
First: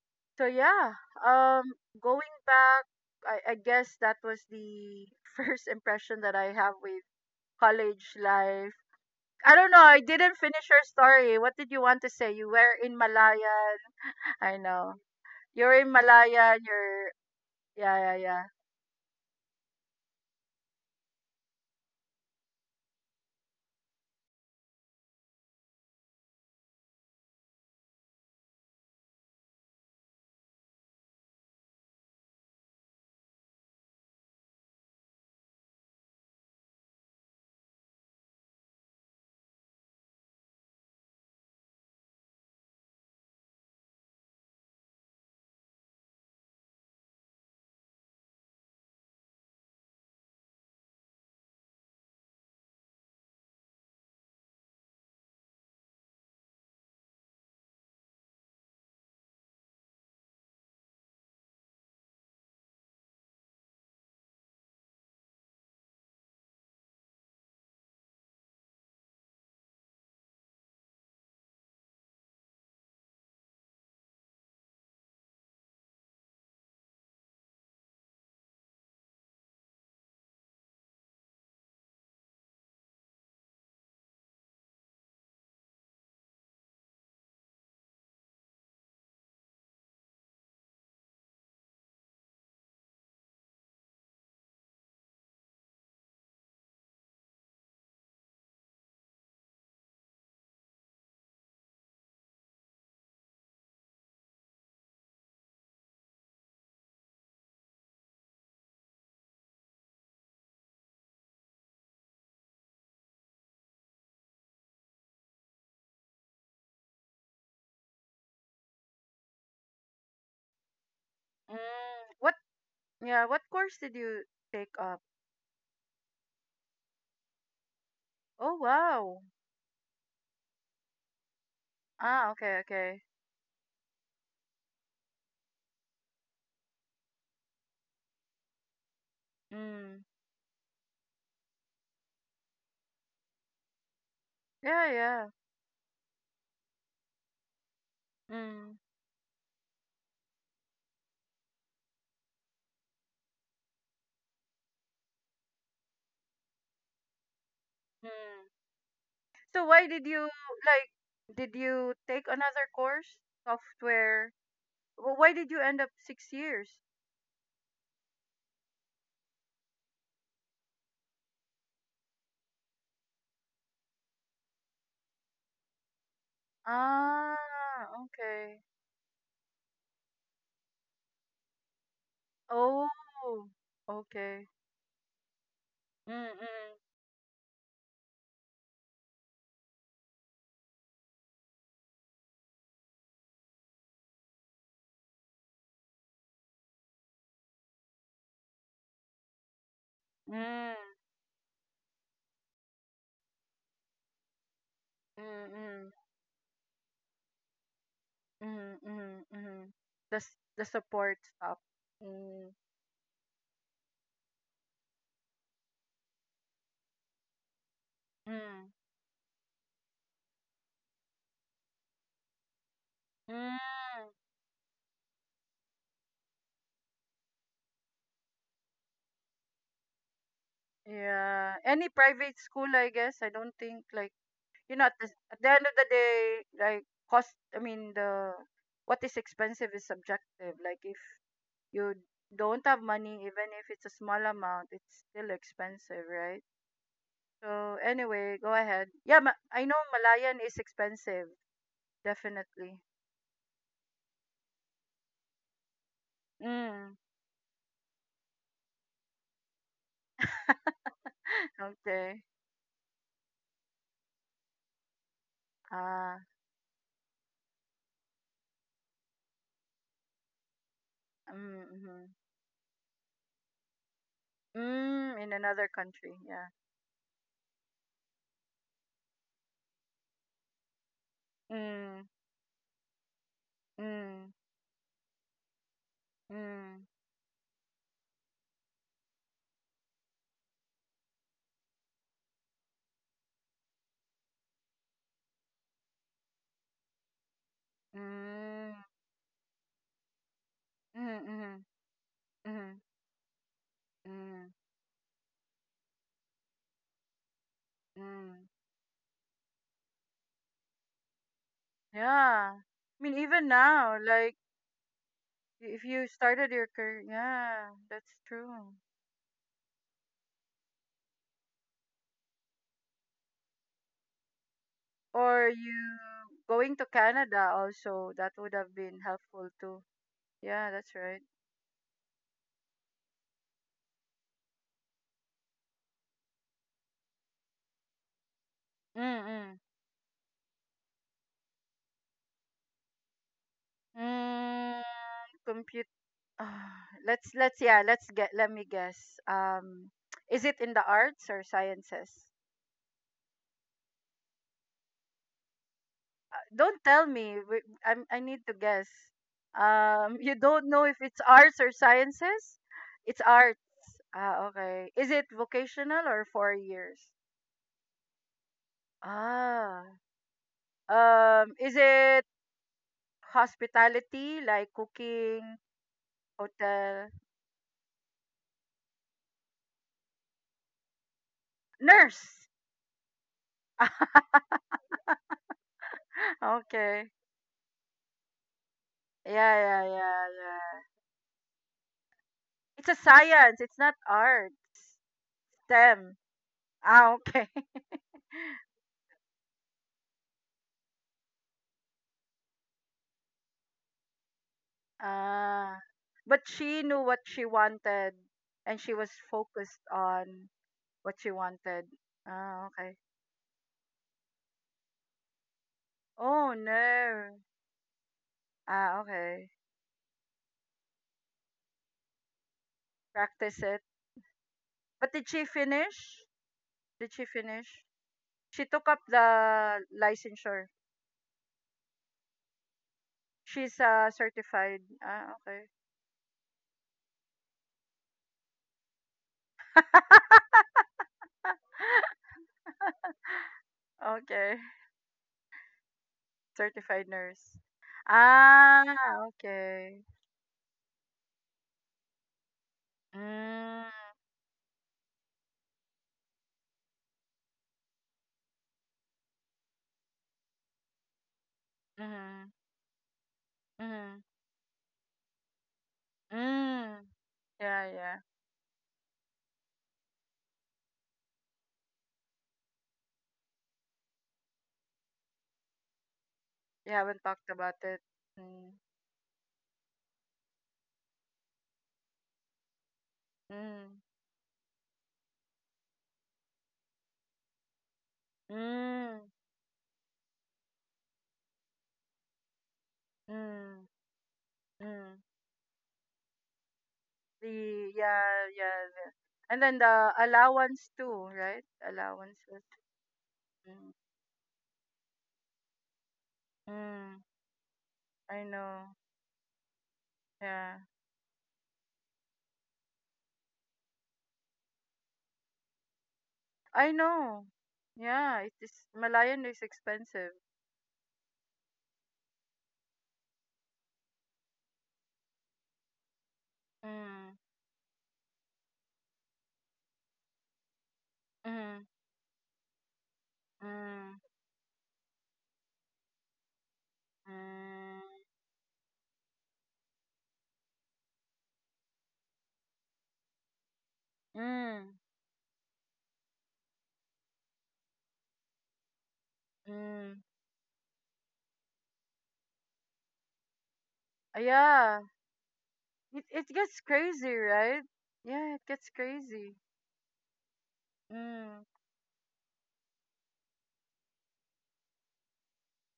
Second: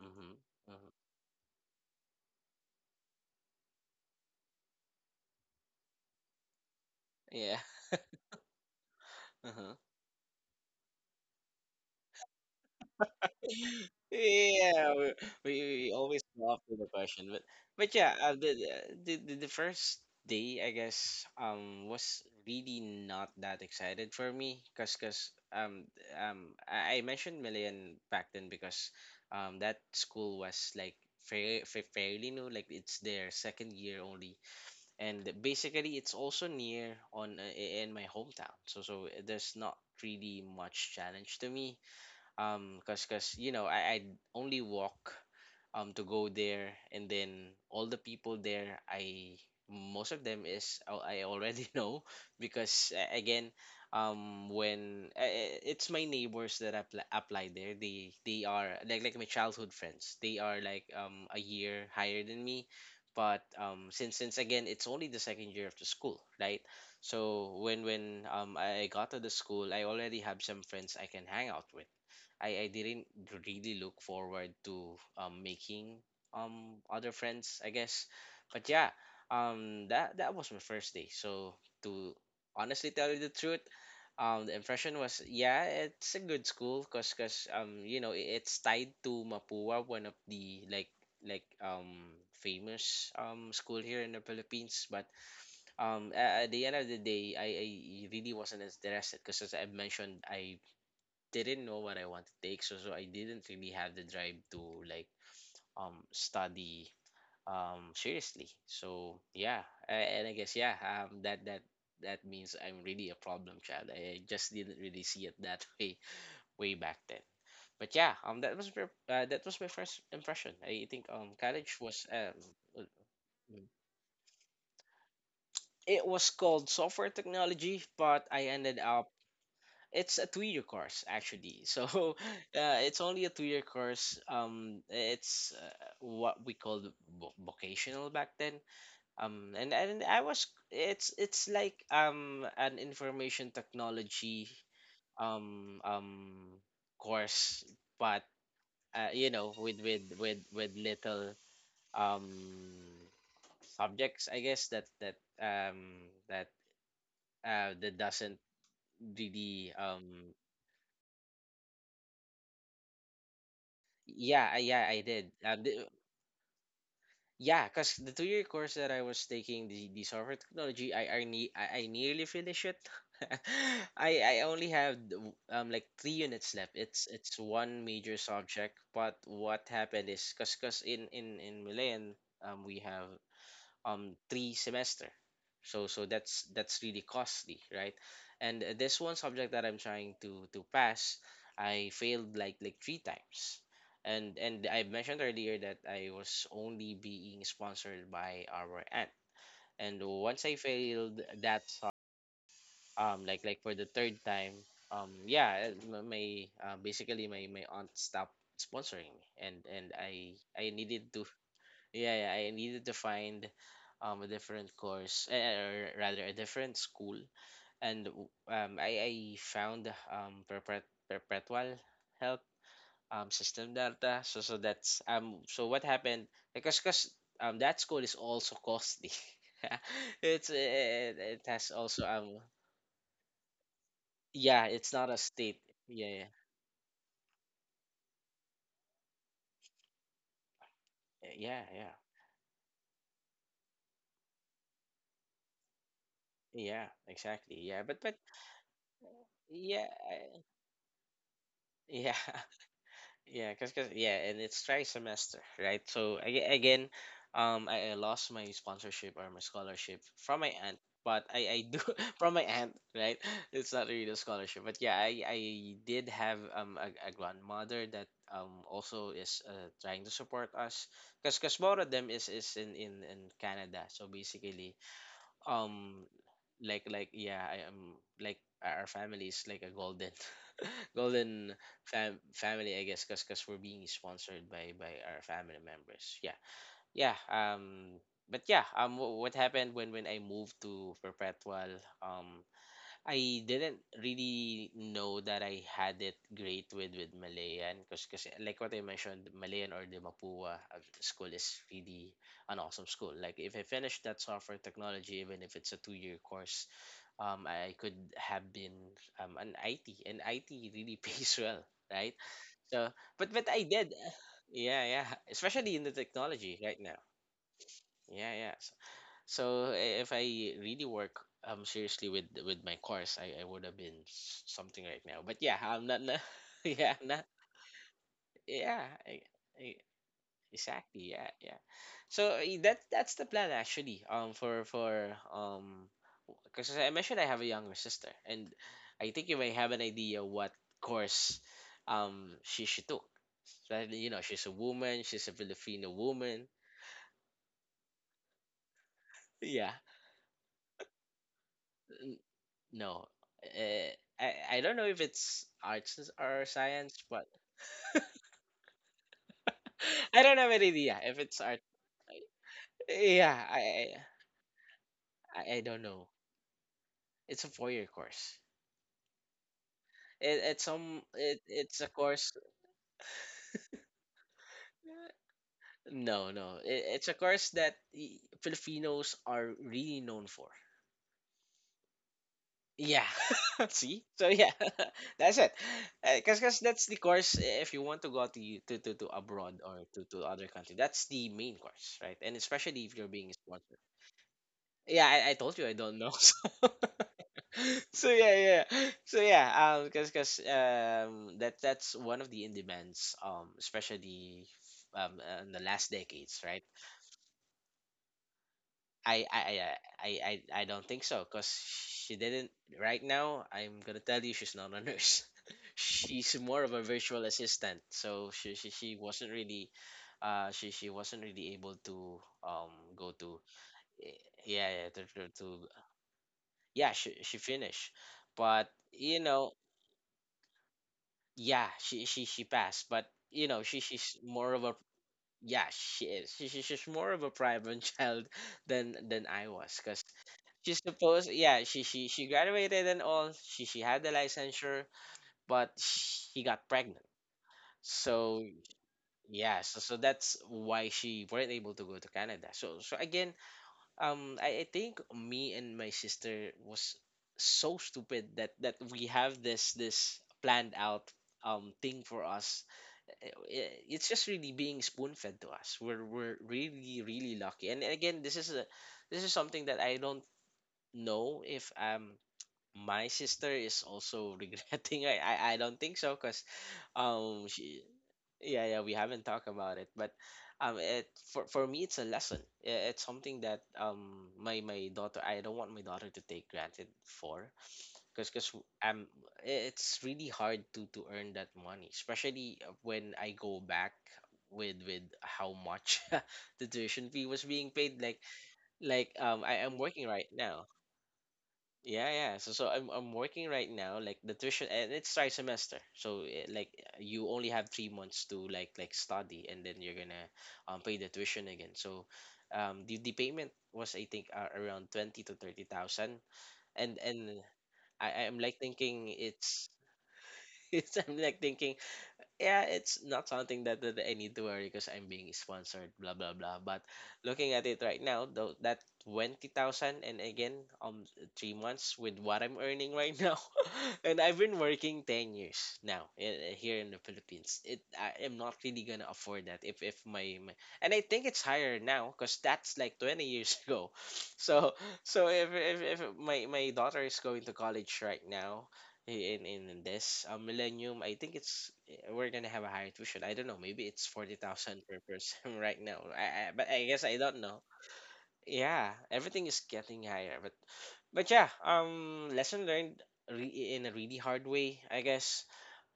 S2: Hmm. Hmm.
S1: So yeah, um going back, I guess that was the first impression that I have with
S2: Yeah.
S1: college life. I don't know, I didn't finish your story. What did you want to say? You were in Malayan? I
S2: Yeah,
S1: know
S2: we, we
S1: you're
S2: we
S1: in
S2: always go
S1: Malayan.
S2: off with the
S1: You're
S2: question, but
S1: Yeah,
S2: yeah,
S1: yeah, yeah.
S2: the first day I guess was really not that excited for me, cause I mentioned Million back then because that school was like, fairly new, like it's their second year only, and basically it's also near on in my hometown, so there's not really much challenge to me, cause you know, I only walk to go there, and then all the people there, I most of them is I already know, because again, when it's my neighbors that apply there, they are like my childhood friends, they are like a year higher than me. But since again, it's only the second year of the school, right? So when I got to the school, I already have some friends I can hang out with. I didn't really look forward to making other friends, I guess. But yeah, that was my first day. So, to honestly tell you the truth, the impression was, yeah, it's a good school, cause you know, it's tied to Mapua, one of the like famous school here in the Philippines, but at the end of the day, I really wasn't interested, because as I mentioned, I didn't know what I want to take, so I didn't really have the drive to like study seriously. So yeah, and I guess, yeah, that means I'm really a problem child. I just didn't really see it that way back then. But yeah, that was my first impression. I think college was
S1: What?
S2: uh,
S1: Yeah, what course did you take up?
S2: it was called software technology, but I
S1: Oh,
S2: ended up...
S1: wow.
S2: it's a two-year course actually, so
S1: Ah, okay, okay.
S2: it's only a two-year course. It's what we called, vocational back then.
S1: Mm.
S2: And I was It's like an information technology
S1: Yeah, yeah.
S2: um um course, but
S1: Mm,
S2: you know, with little um subjects, I guess, um that that
S1: mm.
S2: doesn't
S1: So
S2: really
S1: why did you like did you take another course? Software.
S2: yeah, yeah, I
S1: Well,
S2: did.
S1: why did you end up 6 years?
S2: Yeah, because the two-year course that I was taking, the software technology, I nearly finished it. I only have like three units left. It's one
S1: Ah,
S2: major
S1: okay.
S2: subject, but what happened is, because cause 'cause in Milan, we
S1: Oh,
S2: have
S1: okay.
S2: three semester, so
S1: Mm,
S2: that's
S1: mm,
S2: that's really costly, right? And this one subject that I'm trying to pass, I failed like three times. And I mentioned earlier that I was only being sponsored by our aunt, and once I
S1: mm,
S2: failed that like for the third time, yeah,
S1: mm,
S2: my basically, my aunt stopped
S1: mm, mm,
S2: sponsoring
S1: mm,
S2: me, and
S1: mm.
S2: and
S1: The
S2: i i needed
S1: support
S2: to...
S1: stuff.
S2: yeah, yeah, I
S1: Mm,
S2: needed to find a different course, eh, or rather a different school, and
S1: mm,
S2: I found perpetual help
S1: mm.
S2: system data. So that's so what happened, because cause that school is also costly. It's eh, it
S1: Yeah.
S2: has
S1: Any
S2: also
S1: private school, I guess. I don't think like
S2: yeah, it's
S1: at the,
S2: not a
S1: at the
S2: state.
S1: end of the
S2: Yeah,
S1: day,
S2: yeah,
S1: like cost, I mean, the what is expensive is subjective. Like if
S2: yeah. Yeah,
S1: you don't have money, even if it's a small amount, it's still expensive, right?
S2: yeah, exactly.
S1: So
S2: Yeah, but
S1: anyway, go ahead. Yeah, I know
S2: yeah,
S1: Malayan is expensive,
S2: yeah.
S1: definitely.
S2: Yeah, cause yeah, and it's tri-semester, right? So again,
S1: Mm.
S2: I lost my sponsorship or my scholarship from my aunt, but I do
S1: Okay.
S2: from my aunt, right? It's not really a scholarship, but yeah, I did
S1: Ah.
S2: have a grandmother that also is trying to support us, cause both of
S1: Mm,
S2: them is in Canada, so
S1: hmm.
S2: basically
S1: In another
S2: um
S1: country, yeah.
S2: like yeah, I am like our family is like a golden golden
S1: Mm,
S2: family, I guess, because we're being
S1: mm,
S2: sponsored by our family members, yeah,
S1: mm,
S2: yeah. But yeah, what happened when I moved to perpetual, um I didn't really know that I had it great with Malayan, because like
S1: mm,
S2: what I mentioned, Malayan or the Mapua
S1: mm,
S2: school
S1: mm,
S2: is really an
S1: mm,
S2: awesome school. Like if I finish that
S1: mm,
S2: software technology, even if it's a two-year course, I could
S1: mm.
S2: have been an IT, and IT really pays well, right?
S1: Yeah.
S2: So,
S1: I mean, even
S2: but I did,
S1: now, like
S2: yeah, yeah. Especially
S1: if
S2: in the
S1: you started
S2: technology
S1: your
S2: right now,
S1: career, yeah, that's
S2: yeah, yeah.
S1: true.
S2: So, if I really work seriously with my course, I would have been something right now. But
S1: Or
S2: yeah, I'm
S1: you
S2: not, not
S1: going to
S2: yeah, I'm not.
S1: Canada also, that would have
S2: Yeah.
S1: been
S2: I,
S1: helpful
S2: I,
S1: too. Yeah, that's
S2: Exactly.
S1: right.
S2: Yeah, yeah. So eh, that that's the plan, actually. For because I mentioned I have a younger sister, and I think you may
S1: Mm-mm.
S2: have an idea what course she took. So, you know, she's a
S1: Mm,
S2: woman. She's a
S1: compute.
S2: Filipino woman.
S1: Ah, let's yeah, let me guess.
S2: Yeah.
S1: Is it in the arts or sciences?
S2: N- No. Uh, I don't know if it's arts or
S1: Don't
S2: science,
S1: tell
S2: but
S1: me. Wait, I need to guess.
S2: I
S1: You
S2: don't have an
S1: don't know if
S2: idea
S1: it's
S2: if it's
S1: arts
S2: art.
S1: or sciences? It's
S2: Yeah,
S1: arts.
S2: I I,
S1: Ah, okay. Is it
S2: I I don't
S1: vocational
S2: know.
S1: or 4 years?
S2: It's a four-year course.
S1: Ah. Is
S2: It's a
S1: it
S2: course.
S1: hospitality, like cooking,
S2: No, it's
S1: hotel?
S2: a course that Filipinos are really known for.
S1: Nurse.
S2: Yeah. See, so yeah. That's it, because cause 'cause that's the
S1: Okay.
S2: course. If you want to go to, to
S1: Yeah,
S2: abroad
S1: yeah,
S2: or to
S1: yeah,
S2: other country,
S1: yeah.
S2: that's the main course, right? And especially
S1: It's a
S2: if you're being
S1: science. It's
S2: sponsored.
S1: not art.
S2: Yeah, I told you I don't know.
S1: STEM. Ah, okay.
S2: So yeah, yeah. So yeah, because that's one of the in demands, especially in the
S1: Ah.
S2: last decades,
S1: But
S2: right?
S1: she knew what she wanted and she was
S2: I I I
S1: focused
S2: I
S1: on
S2: I I don't think
S1: what
S2: so,
S1: she
S2: cause
S1: wanted.
S2: she didn't.
S1: Ah, okay.
S2: Right now, I'm gonna tell you, she's not a nurse. She's
S1: Oh
S2: more of a virtual
S1: no.
S2: assistant. So she
S1: Ah,
S2: wasn't
S1: okay.
S2: really. She wasn't really able to go to
S1: Practice it.
S2: eh, yeah, yeah, to,
S1: But did
S2: to,
S1: she
S2: to
S1: finish?
S2: yeah,
S1: Did
S2: she
S1: she
S2: she
S1: finish?
S2: finished,
S1: She
S2: but
S1: took up
S2: you know.
S1: the licensure.
S2: Yeah, she passed, but you know,
S1: She's
S2: she she's more of a,
S1: certified. Ah,
S2: yeah,
S1: okay.
S2: she is she she's more of a private child than I was, because she's supposed, yeah, she graduated and all, she had the
S1: Okay.
S2: licensure, but she got pregnant.
S1: Certified nurse.
S2: So
S1: Ah,
S2: yeah, so so
S1: okay.
S2: that's why she weren't able to go to Canada, so so again,
S1: Mm,
S2: I think me and my sister was so stupid that that we have this planned out thing for
S1: mm-hmm,
S2: us. It's
S1: mm-hmm,
S2: just really being spoon fed to us. We're really
S1: mm.
S2: really lucky. And
S1: Yeah, yeah.
S2: again, this is a, this is something that I don't know if my sister is also regretting. I don't think so, because
S1: You haven't talked about
S2: she,
S1: it.
S2: yeah,
S1: Mm.
S2: yeah, we haven't talked about it. But it, for me it's a lesson. It's something that
S1: Mm.
S2: my daughter, I don't want my daughter to take granted for, because I'm,
S1: Mm.
S2: it's really hard to earn that money, especially when I go
S1: Mm.
S2: back with
S1: Mm.
S2: how much the tuition fee was being
S1: The
S2: paid. Like,
S1: Yeah, yeah, yeah. And
S2: I
S1: then
S2: am working
S1: the
S2: right now.
S1: allowance too, right?
S2: Yeah, yeah. So
S1: Allowances.
S2: so I'm working right
S1: Mm.
S2: now. Like the tuition, and it's tri semester. So eh, like
S1: Mm.
S2: you only have 3 months
S1: I
S2: to like
S1: know.
S2: study, and then you're gonna
S1: Yeah.
S2: pay the tuition again. So the payment was, I think, around 20 to 30,000,
S1: I
S2: and
S1: know.
S2: I
S1: Yeah,
S2: I'm
S1: it
S2: like
S1: is
S2: thinking
S1: Malayan is
S2: it's
S1: expensive.
S2: so I'm like thinking, yeah, it's not something that, that I need to worry, because I'm being sponsored, blah blah blah. But
S1: Mm.
S2: looking at it right now, though, that 20,000, and again, um, three
S1: Mm.
S2: months with what I'm earning right now,
S1: Mm.
S2: and I've been working 10 years now in, here in the Philippines. It,
S1: Mm.
S2: I am not really gonna afford that if my, my. And I think it's higher now, because that's like 20 years ago. So,
S1: Mm.
S2: so if my my daughter is going to college right now, in
S1: Mm.
S2: this millennium, I think it's eh, we're gonna have a higher tuition. I don't know. Maybe it's forty thousand per
S1: Yeah.
S2: person right now.
S1: It
S2: I,
S1: it
S2: but
S1: gets
S2: I guess I
S1: crazy,
S2: don't know.
S1: right? Yeah, it gets
S2: Yeah, everything
S1: crazy.
S2: is getting higher. But yeah,
S1: Mm.
S2: lesson learned in a really hard way, I guess.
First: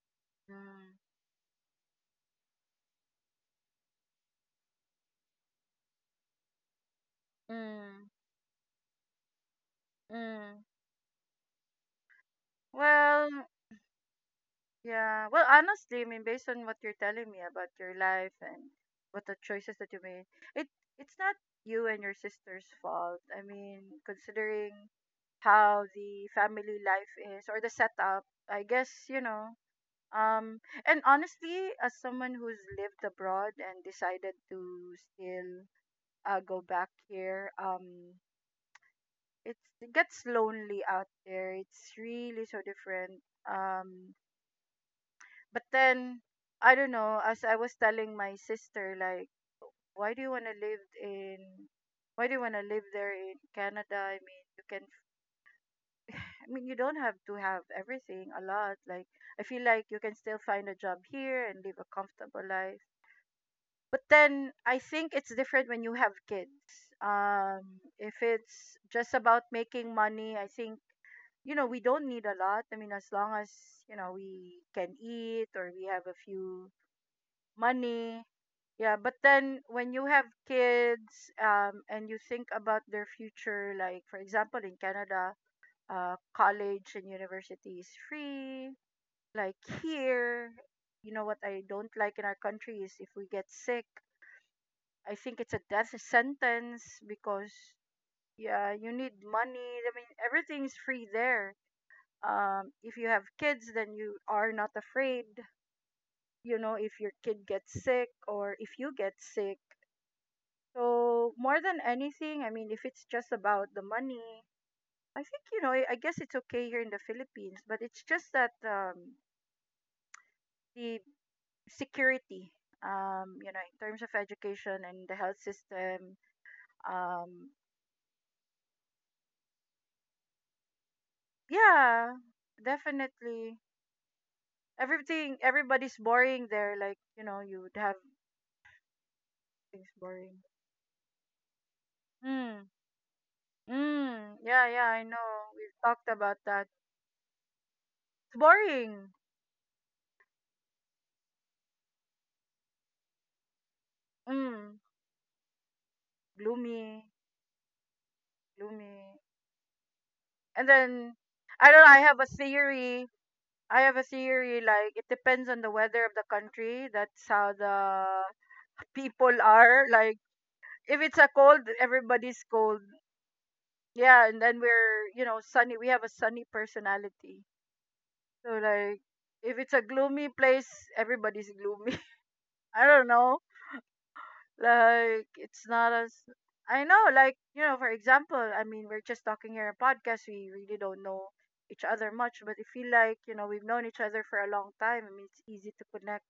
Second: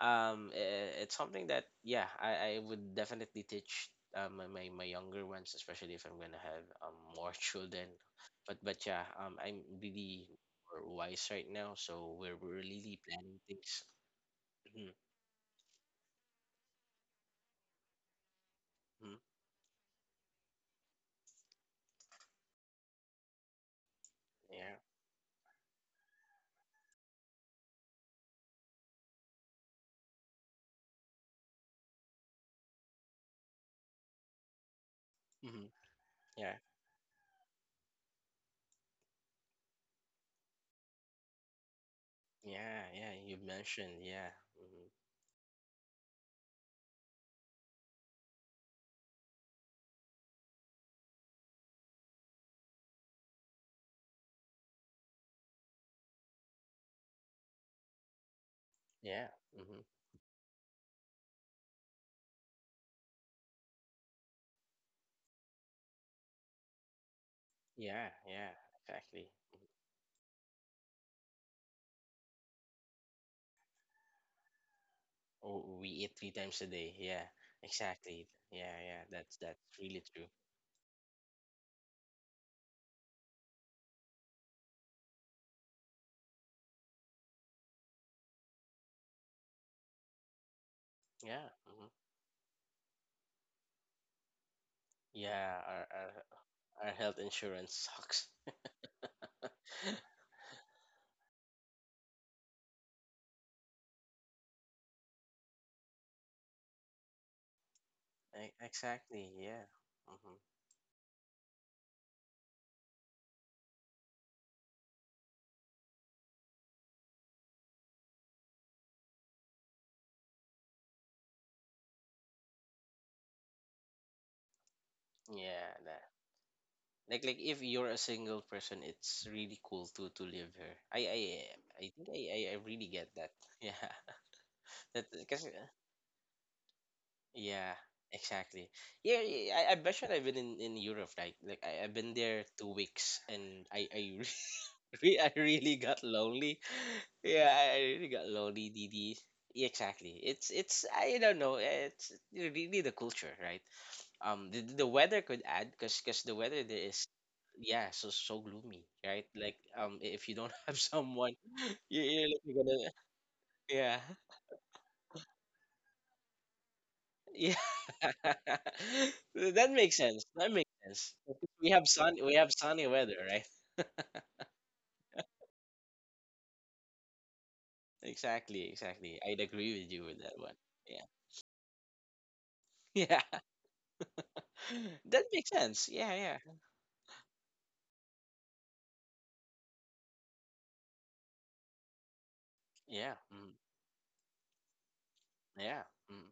S1: Mm.
S2: It's something that yeah, I would definitely teach my younger ones, especially if I'm gonna have more children.
S1: Mm.
S2: But yeah, I'm really
S1: Mm.
S2: more wise right now, so we're really planning
S1: Well,
S2: things. Hmm.
S1: yeah. Well, honestly, I mean, based on what you're telling me about your life and
S2: Hmm.
S1: what the choices that you made, it it's not you and your sister's fault. I mean, considering
S2: Yeah.
S1: how the family life is or the setup, I guess. Um, and honestly, as someone who's lived abroad and decided to still
S2: Hmm. Yeah.
S1: go back here, it gets lonely out there. It's really so
S2: Yeah. Yeah.
S1: different.
S2: You mentioned,
S1: Um,
S2: yeah. Hmm.
S1: But then, I don't know, as I was telling my sister, like, why do you want to live in, why do you want to live there in Canada? I mean, I mean, you don't have to have everything a lot. Like,
S2: Yeah.
S1: I feel
S2: Hmm.
S1: like you can still find a job here and live a comfortable life. But then, I think it's different when you have kids. Um,
S2: Yeah.
S1: if
S2: Yeah.
S1: it's just
S2: Exactly.
S1: about making money, I think we don't need a lot. I mean, as long as, we can eat or
S2: Oh,
S1: we
S2: we
S1: have a
S2: eat three times a
S1: few
S2: day. Yeah,
S1: money.
S2: exactly. Yeah,
S1: Yeah,
S2: yeah,
S1: but then
S2: that's
S1: when
S2: really
S1: you have
S2: true.
S1: kids, and you think about their future, like for example in Canada, college and university is free. Like here, you know what
S2: Yeah,
S1: I
S2: mhm.
S1: don't like in our country is if we get sick, I think it's
S2: Yeah.
S1: a death
S2: Our
S1: sentence
S2: health
S1: because
S2: insurance sucks.
S1: yeah, you need money. I mean, everything's free there. If you have kids, then you are not afraid. You know, if your kid gets sick or if you get
S2: Exactly.
S1: sick.
S2: Yeah. Hmm.
S1: So more than anything, I mean, if it's just about the money, I think I guess it's okay here in the Philippines, but it's just that the security, in terms of education and the health
S2: Yeah. That.
S1: system,
S2: Like
S1: um,
S2: if you're a single person, it's really cool to live here. I I think
S1: yeah,
S2: I really get that.
S1: definitely.
S2: Yeah. That because
S1: Everybody's boring there. Like you would
S2: yeah.
S1: have
S2: Exactly. Yeah, yeah, I
S1: things
S2: bet you, I've been
S1: boring.
S2: in Europe. Like I, I've been there
S1: Mm,
S2: 2 weeks, and I
S1: mm, yeah, yeah, I
S2: I
S1: know. We've
S2: really got
S1: talked about
S2: lonely.
S1: that.
S2: Yeah, I really got
S1: It's
S2: lonely,
S1: boring.
S2: DD. Yeah, exactly. It's, I don't know. It's really the culture, right?
S1: Mm,
S2: The weather could add, because the weather there
S1: gloomy,
S2: is, yeah, so so gloomy,
S1: gloomy.
S2: right? Like if you don't
S1: And
S2: have
S1: then
S2: someone,
S1: I don't know, I have a
S2: looking gonna,
S1: theory. I have
S2: yeah,
S1: a theory like it depends on the weather of the country. That's how
S2: yeah.
S1: the people
S2: That
S1: are.
S2: makes
S1: Like
S2: sense. That makes
S1: if
S2: sense.
S1: it's a cold,
S2: We have sun. We
S1: everybody's
S2: have
S1: cold.
S2: sunny weather, right?
S1: Yeah, and then we're, sunny. We have a sunny personality. So
S2: Exactly.
S1: like
S2: Exactly. I'd
S1: if it's
S2: agree
S1: a
S2: with you with
S1: gloomy
S2: that one.
S1: place,
S2: Yeah.
S1: everybody's gloomy. I don't
S2: Yeah.
S1: know.
S2: That
S1: Like
S2: makes
S1: it's
S2: sense.
S1: not
S2: Yeah,
S1: as
S2: yeah,
S1: I know, like, for example, I mean we're just talking here in podcast, we really don't know each other much, but I feel
S2: yeah,
S1: like,
S2: mm,
S1: we've known each other for a long time. I mean it's easy
S2: yeah,
S1: to
S2: mm,
S1: connect.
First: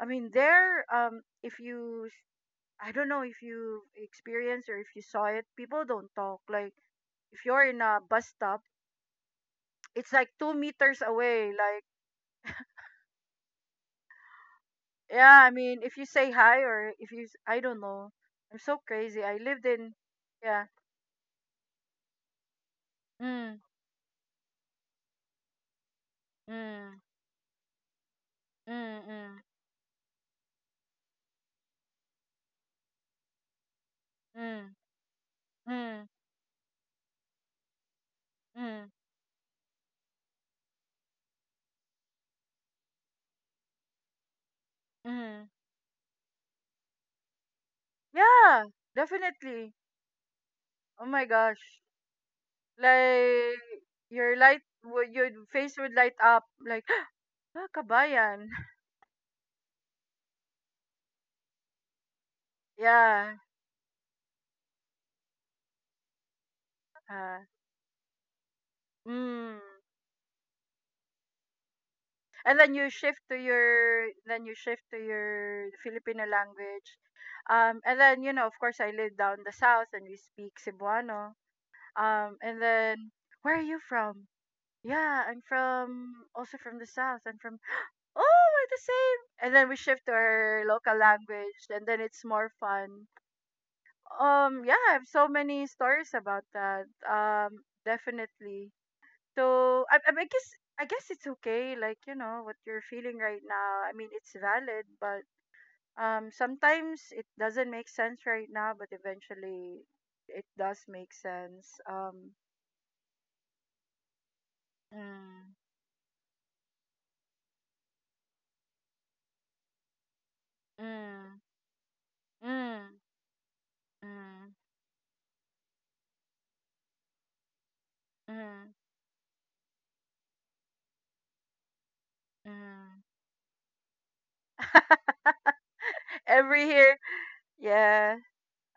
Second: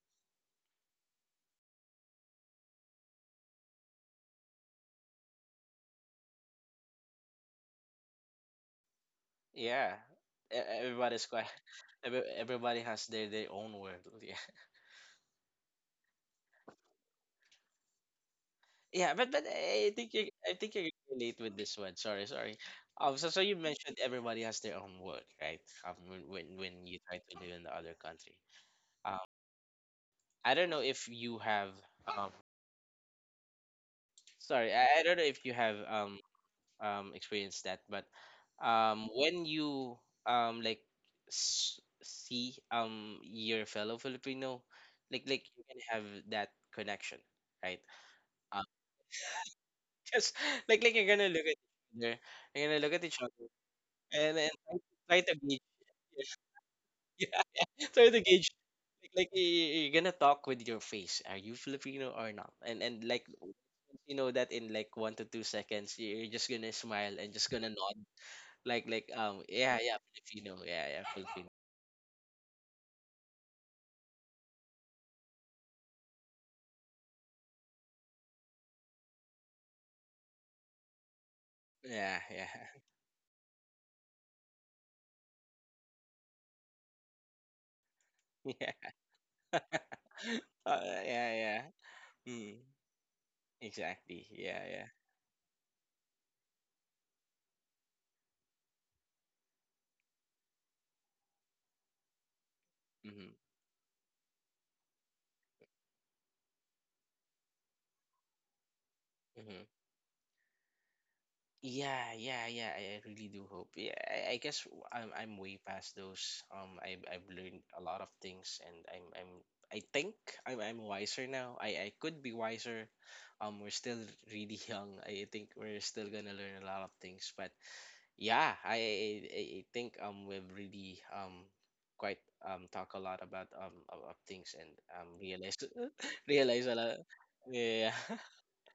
S1: I mean there, if you I don't know if you experienced or if you saw it, people don't talk. Like if you're in a bus stop,
S2: yeah.
S1: it's like two
S2: E-
S1: meters
S2: Everybody's quite.
S1: away. Like,
S2: Everybody has their own world. Yeah,
S1: yeah, I mean, if you say hi or if you, s- I don't know, I'm so
S2: yeah.
S1: crazy. I
S2: But
S1: lived
S2: I
S1: in,
S2: think you, I
S1: yeah,
S2: think you can relate with this one. Sorry, sorry. Um, so so you
S1: mm,
S2: mentioned everybody has their own world, right? When when you
S1: mm.
S2: try to live in the other country.
S1: Mm,
S2: Um.
S1: mm,
S2: I don't know if you have. Um. Sorry.
S1: mm,
S2: I don't know if you have
S1: mm,
S2: experienced that, but
S1: mm,
S2: when you like see your fellow Filipino, like
S1: mm.
S2: you can have that connection, right? Um.
S1: Yeah, definitely.
S2: Just, like
S1: Oh
S2: you're
S1: my
S2: gonna look at
S1: gosh.
S2: each other, you're gonna look at each other,
S1: Like
S2: and then try
S1: your
S2: to gauge.
S1: face would light up like
S2: Yeah,
S1: ah,
S2: yeah, try to
S1: kabayan.
S2: gauge, like you're gonna talk with your face, are you Filipino or not? And and like
S1: Yeah.
S2: you know that in like 1 to 2 seconds, you're just gonna smile and
S1: Uh,
S2: just gonna nod. Like,
S1: mm.
S2: yeah, yeah, Filipino, yeah, yeah, Filipino,
S1: And then you shift to your Filipino language. And then of course I live down the south and we speak Cebuano.
S2: yeah, yeah.
S1: And then where are you from? Yeah, I'm from also from the south. I'm from Oh, we're
S2: Yeah.
S1: the same. And then we shift to our local
S2: Yeah, yeah.
S1: language, and then it's more
S2: Mm,
S1: fun.
S2: exactly, yeah,
S1: Yeah,
S2: yeah.
S1: I have so many stories about that. Definitely. So I mean, I guess it's okay. Like you know what you're feeling
S2: Mm-hmm.
S1: right now. I mean, it's valid, but sometimes it doesn't make sense right now, but
S2: Mm-hmm.
S1: eventually it does make sense.
S2: Yeah, yeah, yeah, I really do hope. Yeah, I guess I'm
S1: Mm,
S2: way past those. Um, I I've learned a lot of things, and I'm, I think I'm wiser
S1: mm,
S2: now. I could be wiser.
S1: mm,
S2: Um, we're still
S1: mm,
S2: really young, I think we're still gonna learn a lot of things. But yeah,
S1: mm,
S2: I I think we've really quite talk
S1: mm.
S2: a lot about of things, and realize
S1: Every
S2: realize a
S1: year,
S2: lot. Yeah,
S1: yeah.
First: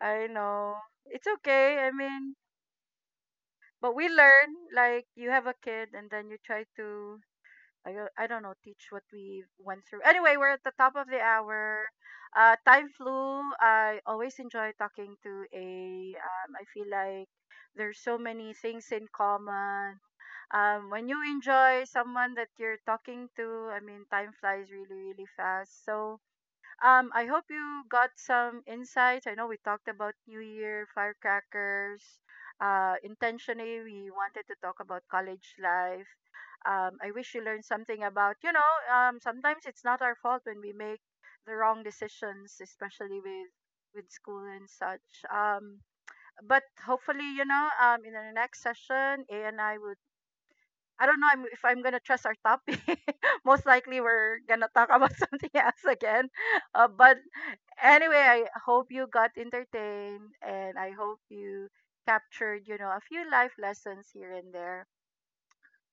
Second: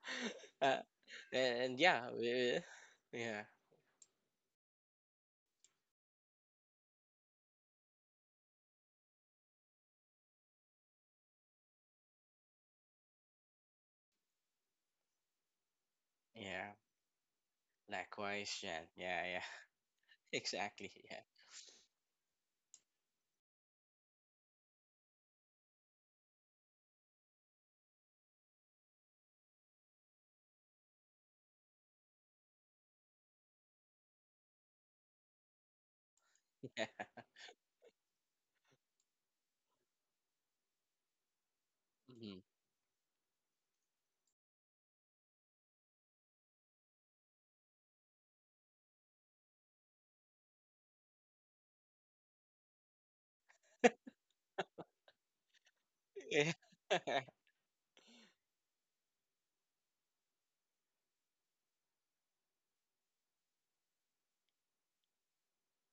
S1: I know.
S2: uh,
S1: It's okay.
S2: and
S1: I
S2: yeah,
S1: mean,
S2: we, yeah,
S1: but we learn like you have a kid and then you try to I don't know teach what we went through. Anyway, we're at the top of the hour. Time flew. I always enjoy talking to a I
S2: yeah.
S1: feel like there's so many
S2: Likewise,
S1: things
S2: Jan.
S1: in
S2: Yeah, yeah.
S1: common.
S2: Exactly.
S1: When you
S2: Yeah.
S1: enjoy someone that you're talking to, I mean time flies really really fast. So I hope you got some insights. I know we talked about New Year, firecrackers. Intentionally, we wanted to talk about college life. I wish you learned something about, sometimes it's not our fault when we make the wrong
S2: Mhm.
S1: decisions, especially with school and such. But hopefully, in the next session, A and I will I don't know if I'm gonna trust our topic. Most likely, we're gonna talk about something else again.
S2: Yeah.
S1: But anyway, I hope you got entertained, and I hope you captured, a few life lessons here and there.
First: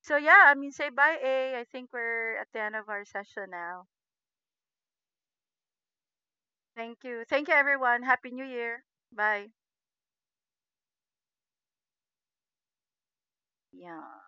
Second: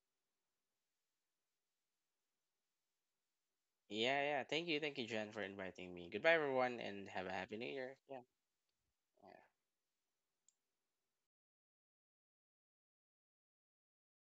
S1: So yeah, I mean, say bye, A. I think we're at the end of our session now.
S2: Yeah, yeah. Thank you, Jan, for inviting me. Goodbye, everyone, and have a
S1: Thank you,
S2: happy new year.
S1: everyone.
S2: Yeah.
S1: Happy New Year. Bye.
S2: Yeah.
S1: Yeah.